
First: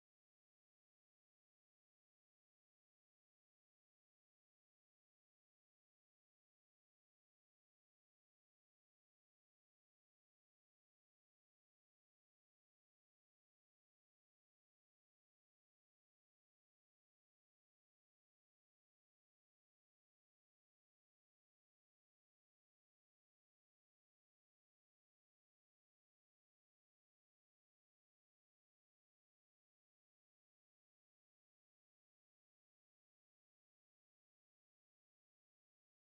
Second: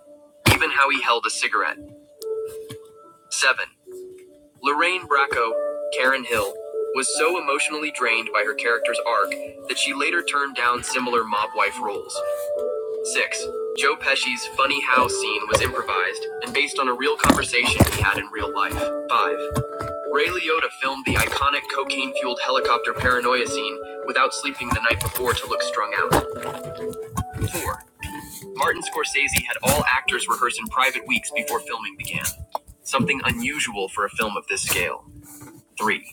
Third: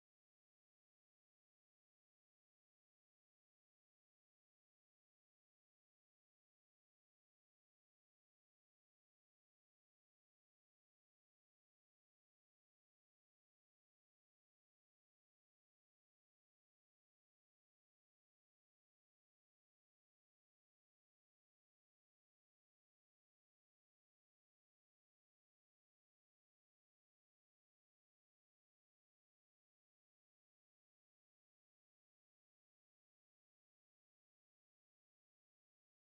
even how he held a cigarette. 7. Lorraine Bracco, Karen Hill, was so emotionally drained by her character's arc that she later turned down similar mob wife roles. 6. Joe Pesci's funny how scene was improvised and based on a real conversation he had in real life. 5. Ray Liotta filmed the iconic cocaine fueled helicopter paranoia scene without sleeping the night before to look strung out. 4. Martin Scorsese had all actors rehearse in private weeks before filming began. Something unusual for a film of this scale. 3.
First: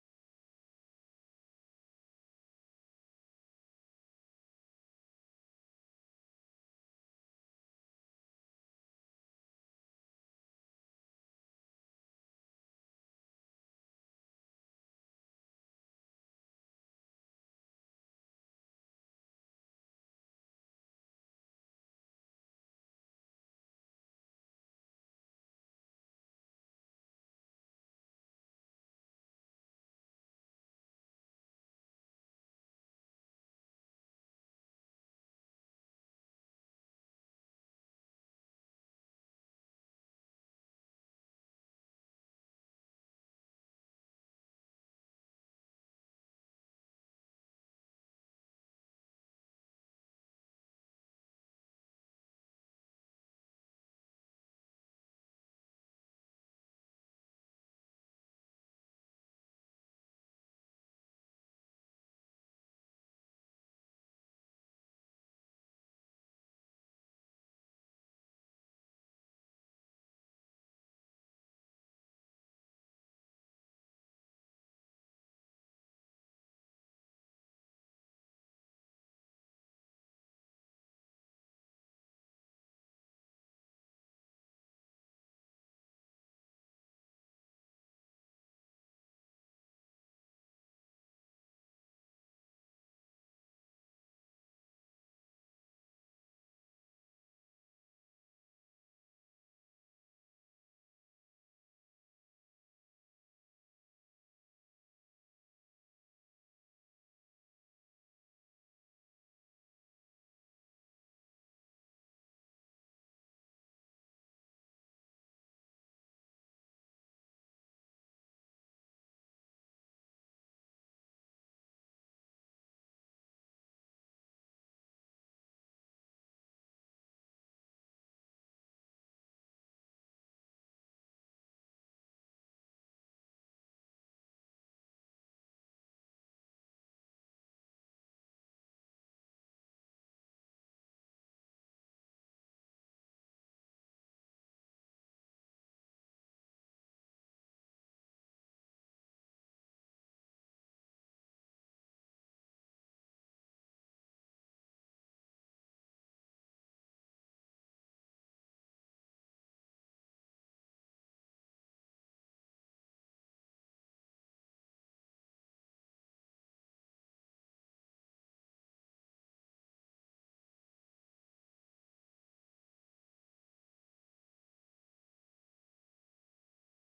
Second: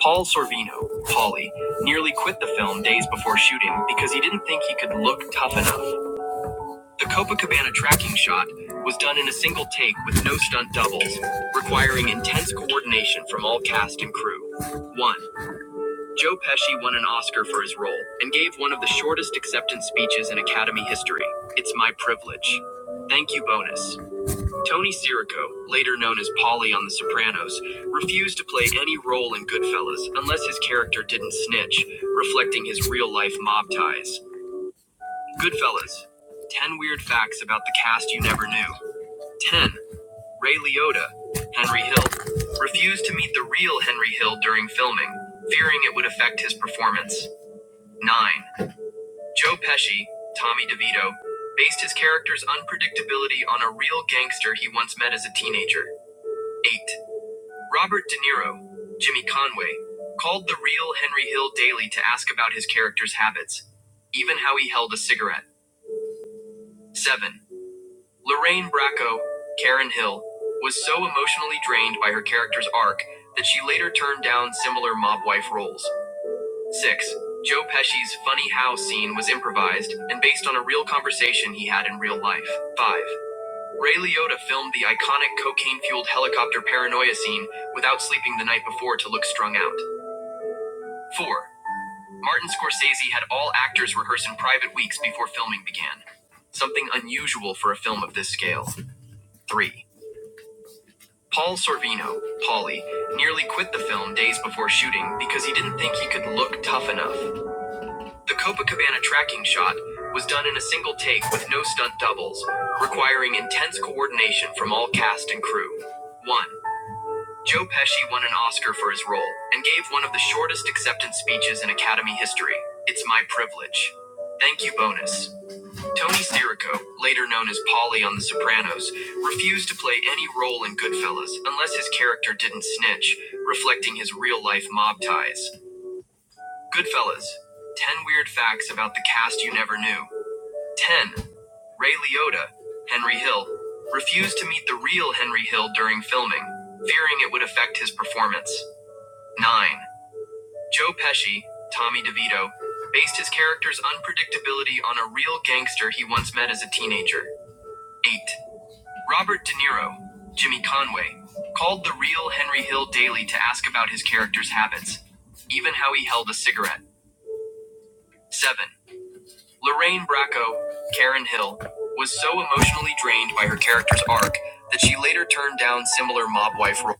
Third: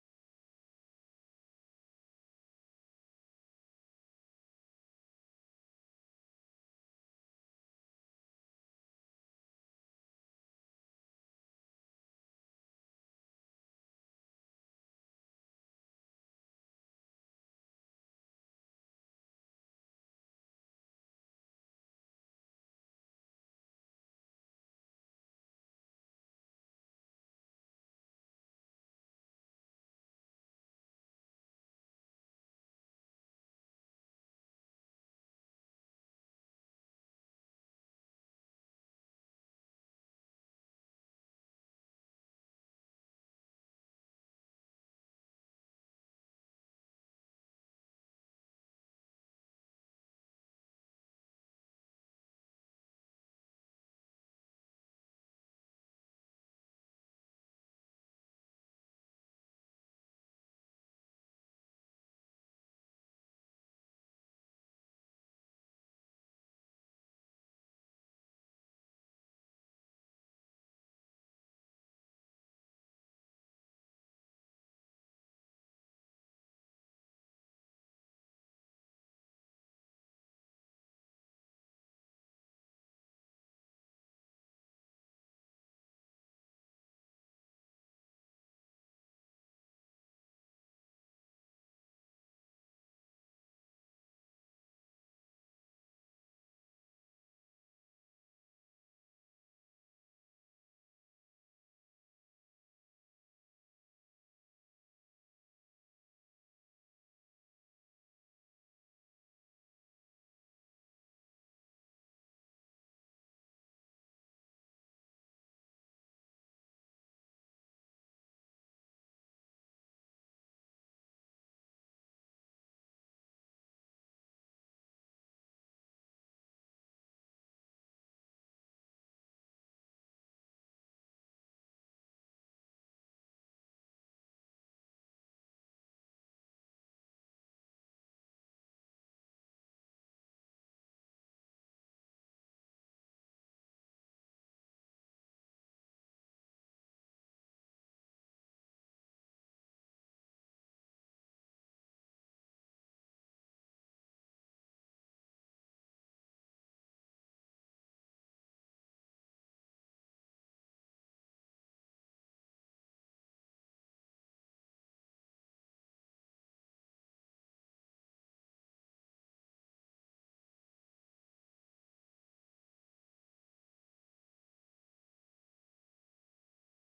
Paul Sorvino, Paulie, nearly quit the film days before shooting because he didn't think he could look tough enough. The Copacabana tracking shot was done in a single take with no stunt doubles, requiring intense coordination from all cast and crew. 1. Joe Pesci won an Oscar for his role and gave one of the shortest acceptance speeches in Academy history. It's my privilege. Thank you, bonus. Tony Sirico, later known as Paulie on The Sopranos, refused to play any role in Goodfellas unless his character didn't snitch, reflecting his real life mob ties. Goodfellas 10 weird facts about the cast you never knew. 10. Ray Liotta, Henry Hill, refused to meet the real Henry Hill during filming, fearing it would affect his performance. 9. Joe Pesci, Tommy DeVito, based his character's unpredictability on a real gangster he once met as a teenager. 8. Robert De Niro, Jimmy Conway, called the real Henry Hill daily to ask about his character's habits, even how he held a cigarette. 7. Lorraine Bracco, Karen Hill, was so emotionally drained by her character's arc that she later turned down similar mob wife roles. 6. Joe Pesci's funny how scene was improvised and based on a real conversation he had in real life. 5. Ray Liotta filmed the iconic cocaine fueled helicopter paranoia scene without sleeping the night before to look strung out. 4. Martin Scorsese had all actors rehearse in private weeks before filming began. Something unusual for a film of this scale. 3. Paul Sorvino, Paulie, nearly quit the film days before shooting because he didn't think he could look tough enough. The Copacabana tracking shot was done in a single take with no stunt doubles, requiring intense coordination from all cast and crew. 1. Joe Pesci won an Oscar for his role and gave one of the shortest acceptance speeches in Academy history. It's my privilege. Thank you, bonus. Tony Sirico, later known as Polly on The Sopranos, refused to play any role in Goodfellas unless his character didn't snitch, reflecting his real life mob ties. Goodfellas 10 weird facts about the cast you never knew. 10. Ray Liotta, Henry Hill, refused to meet the real Henry Hill during filming, fearing it would affect his performance. 9. Joe Pesci, Tommy DeVito, based his character's unpredictability on a real gangster he once met as a teenager. 8. Robert De Niro, Jimmy Conway, called the real Henry Hill daily to ask about his character's habits, even how he held a cigarette. 7. Lorraine Bracco, Karen Hill, was so emotionally drained by her character's arc that she later turned down similar mob wife roles.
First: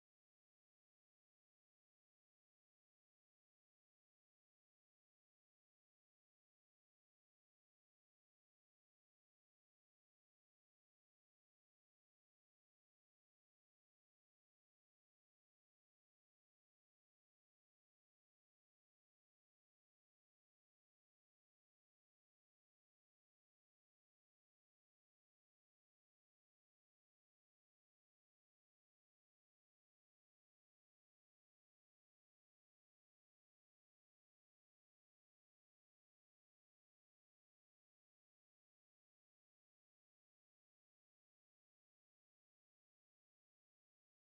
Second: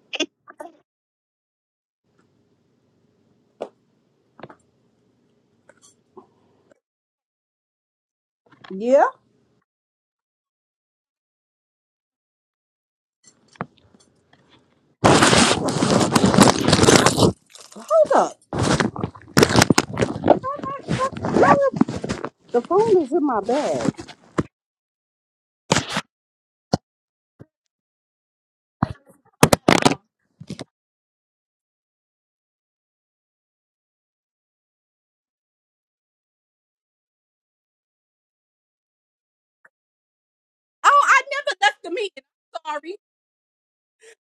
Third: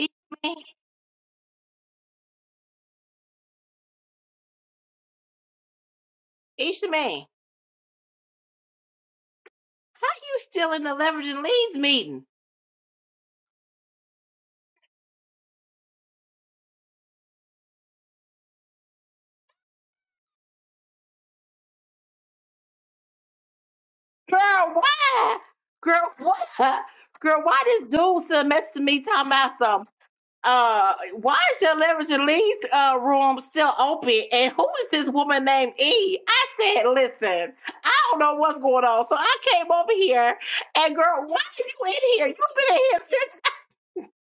Ishmael, Ishmael, Yeah, how you still in the leveraging leads meeting? hold up. The phone is in my bag. Girl, why? Girl, what? Girl, why this dude still to me talking about something? uh, why is your leverage lead uh, room still open? And who is this woman named E? I said, listen, I don't know what's going on. So I came over here and Oh, I girl, why never left the are you in meeting. here? You've been in Sorry. here since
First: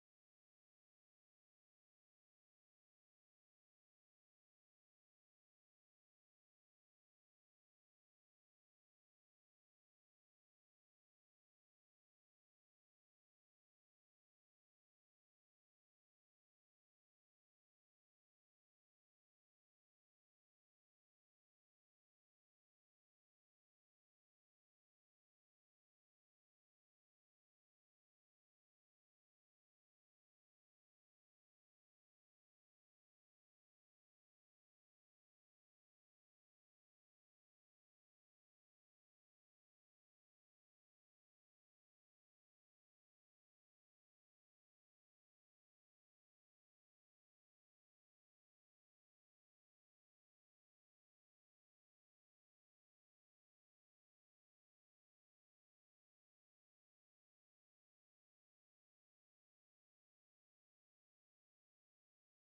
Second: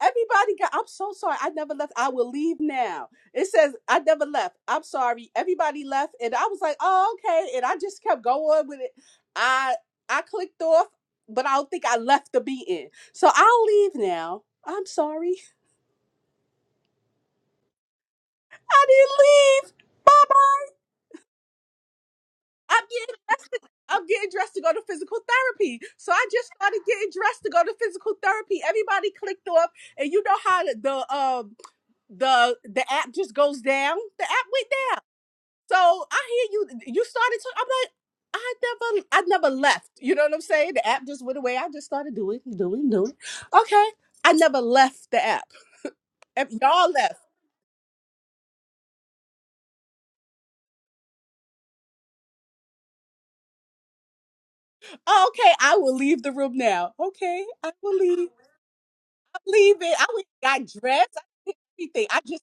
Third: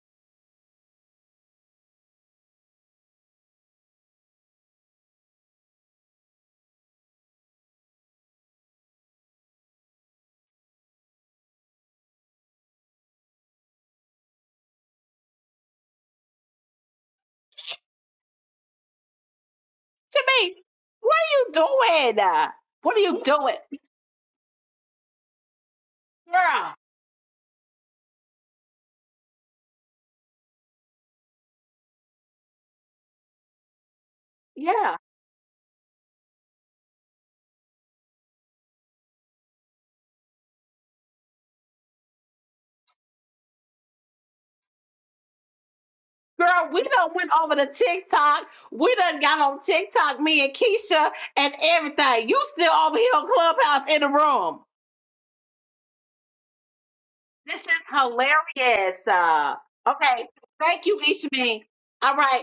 Everybody got. I'm so sorry. I never left. I will leave now. It says I never left. I'm sorry. Everybody left, and I was like, oh okay, and I just kept going with it. I I clicked off, but I don't think I left the meeting. So I'll leave now. I'm sorry. I didn't leave. Bye to me. bye. What are you doing? I'm What are getting you dressed. To, doing? I'm getting dressed to go to physical therapy. So I just Girl. started getting dressed to go to physical therapy. Everybody clicked off, and you know how the the, um the the app just goes down. The app went down. Yeah. So I hear you. You started to. I'm like, I never, I never left. You know what I'm saying? The app just went away. I just started doing, doing, doing. Okay, I never left the app. If Girl, we y'all done left, went over to TikTok. We done got on TikTok, me and Keisha, and everything. You still over here on Clubhouse in the room. oh, okay, I will leave the room now. Okay, This I will leave. is hilarious. I am Uh, leaving. I okay. went, got Thank you, dressed. I did Ishmeen. everything. All I right.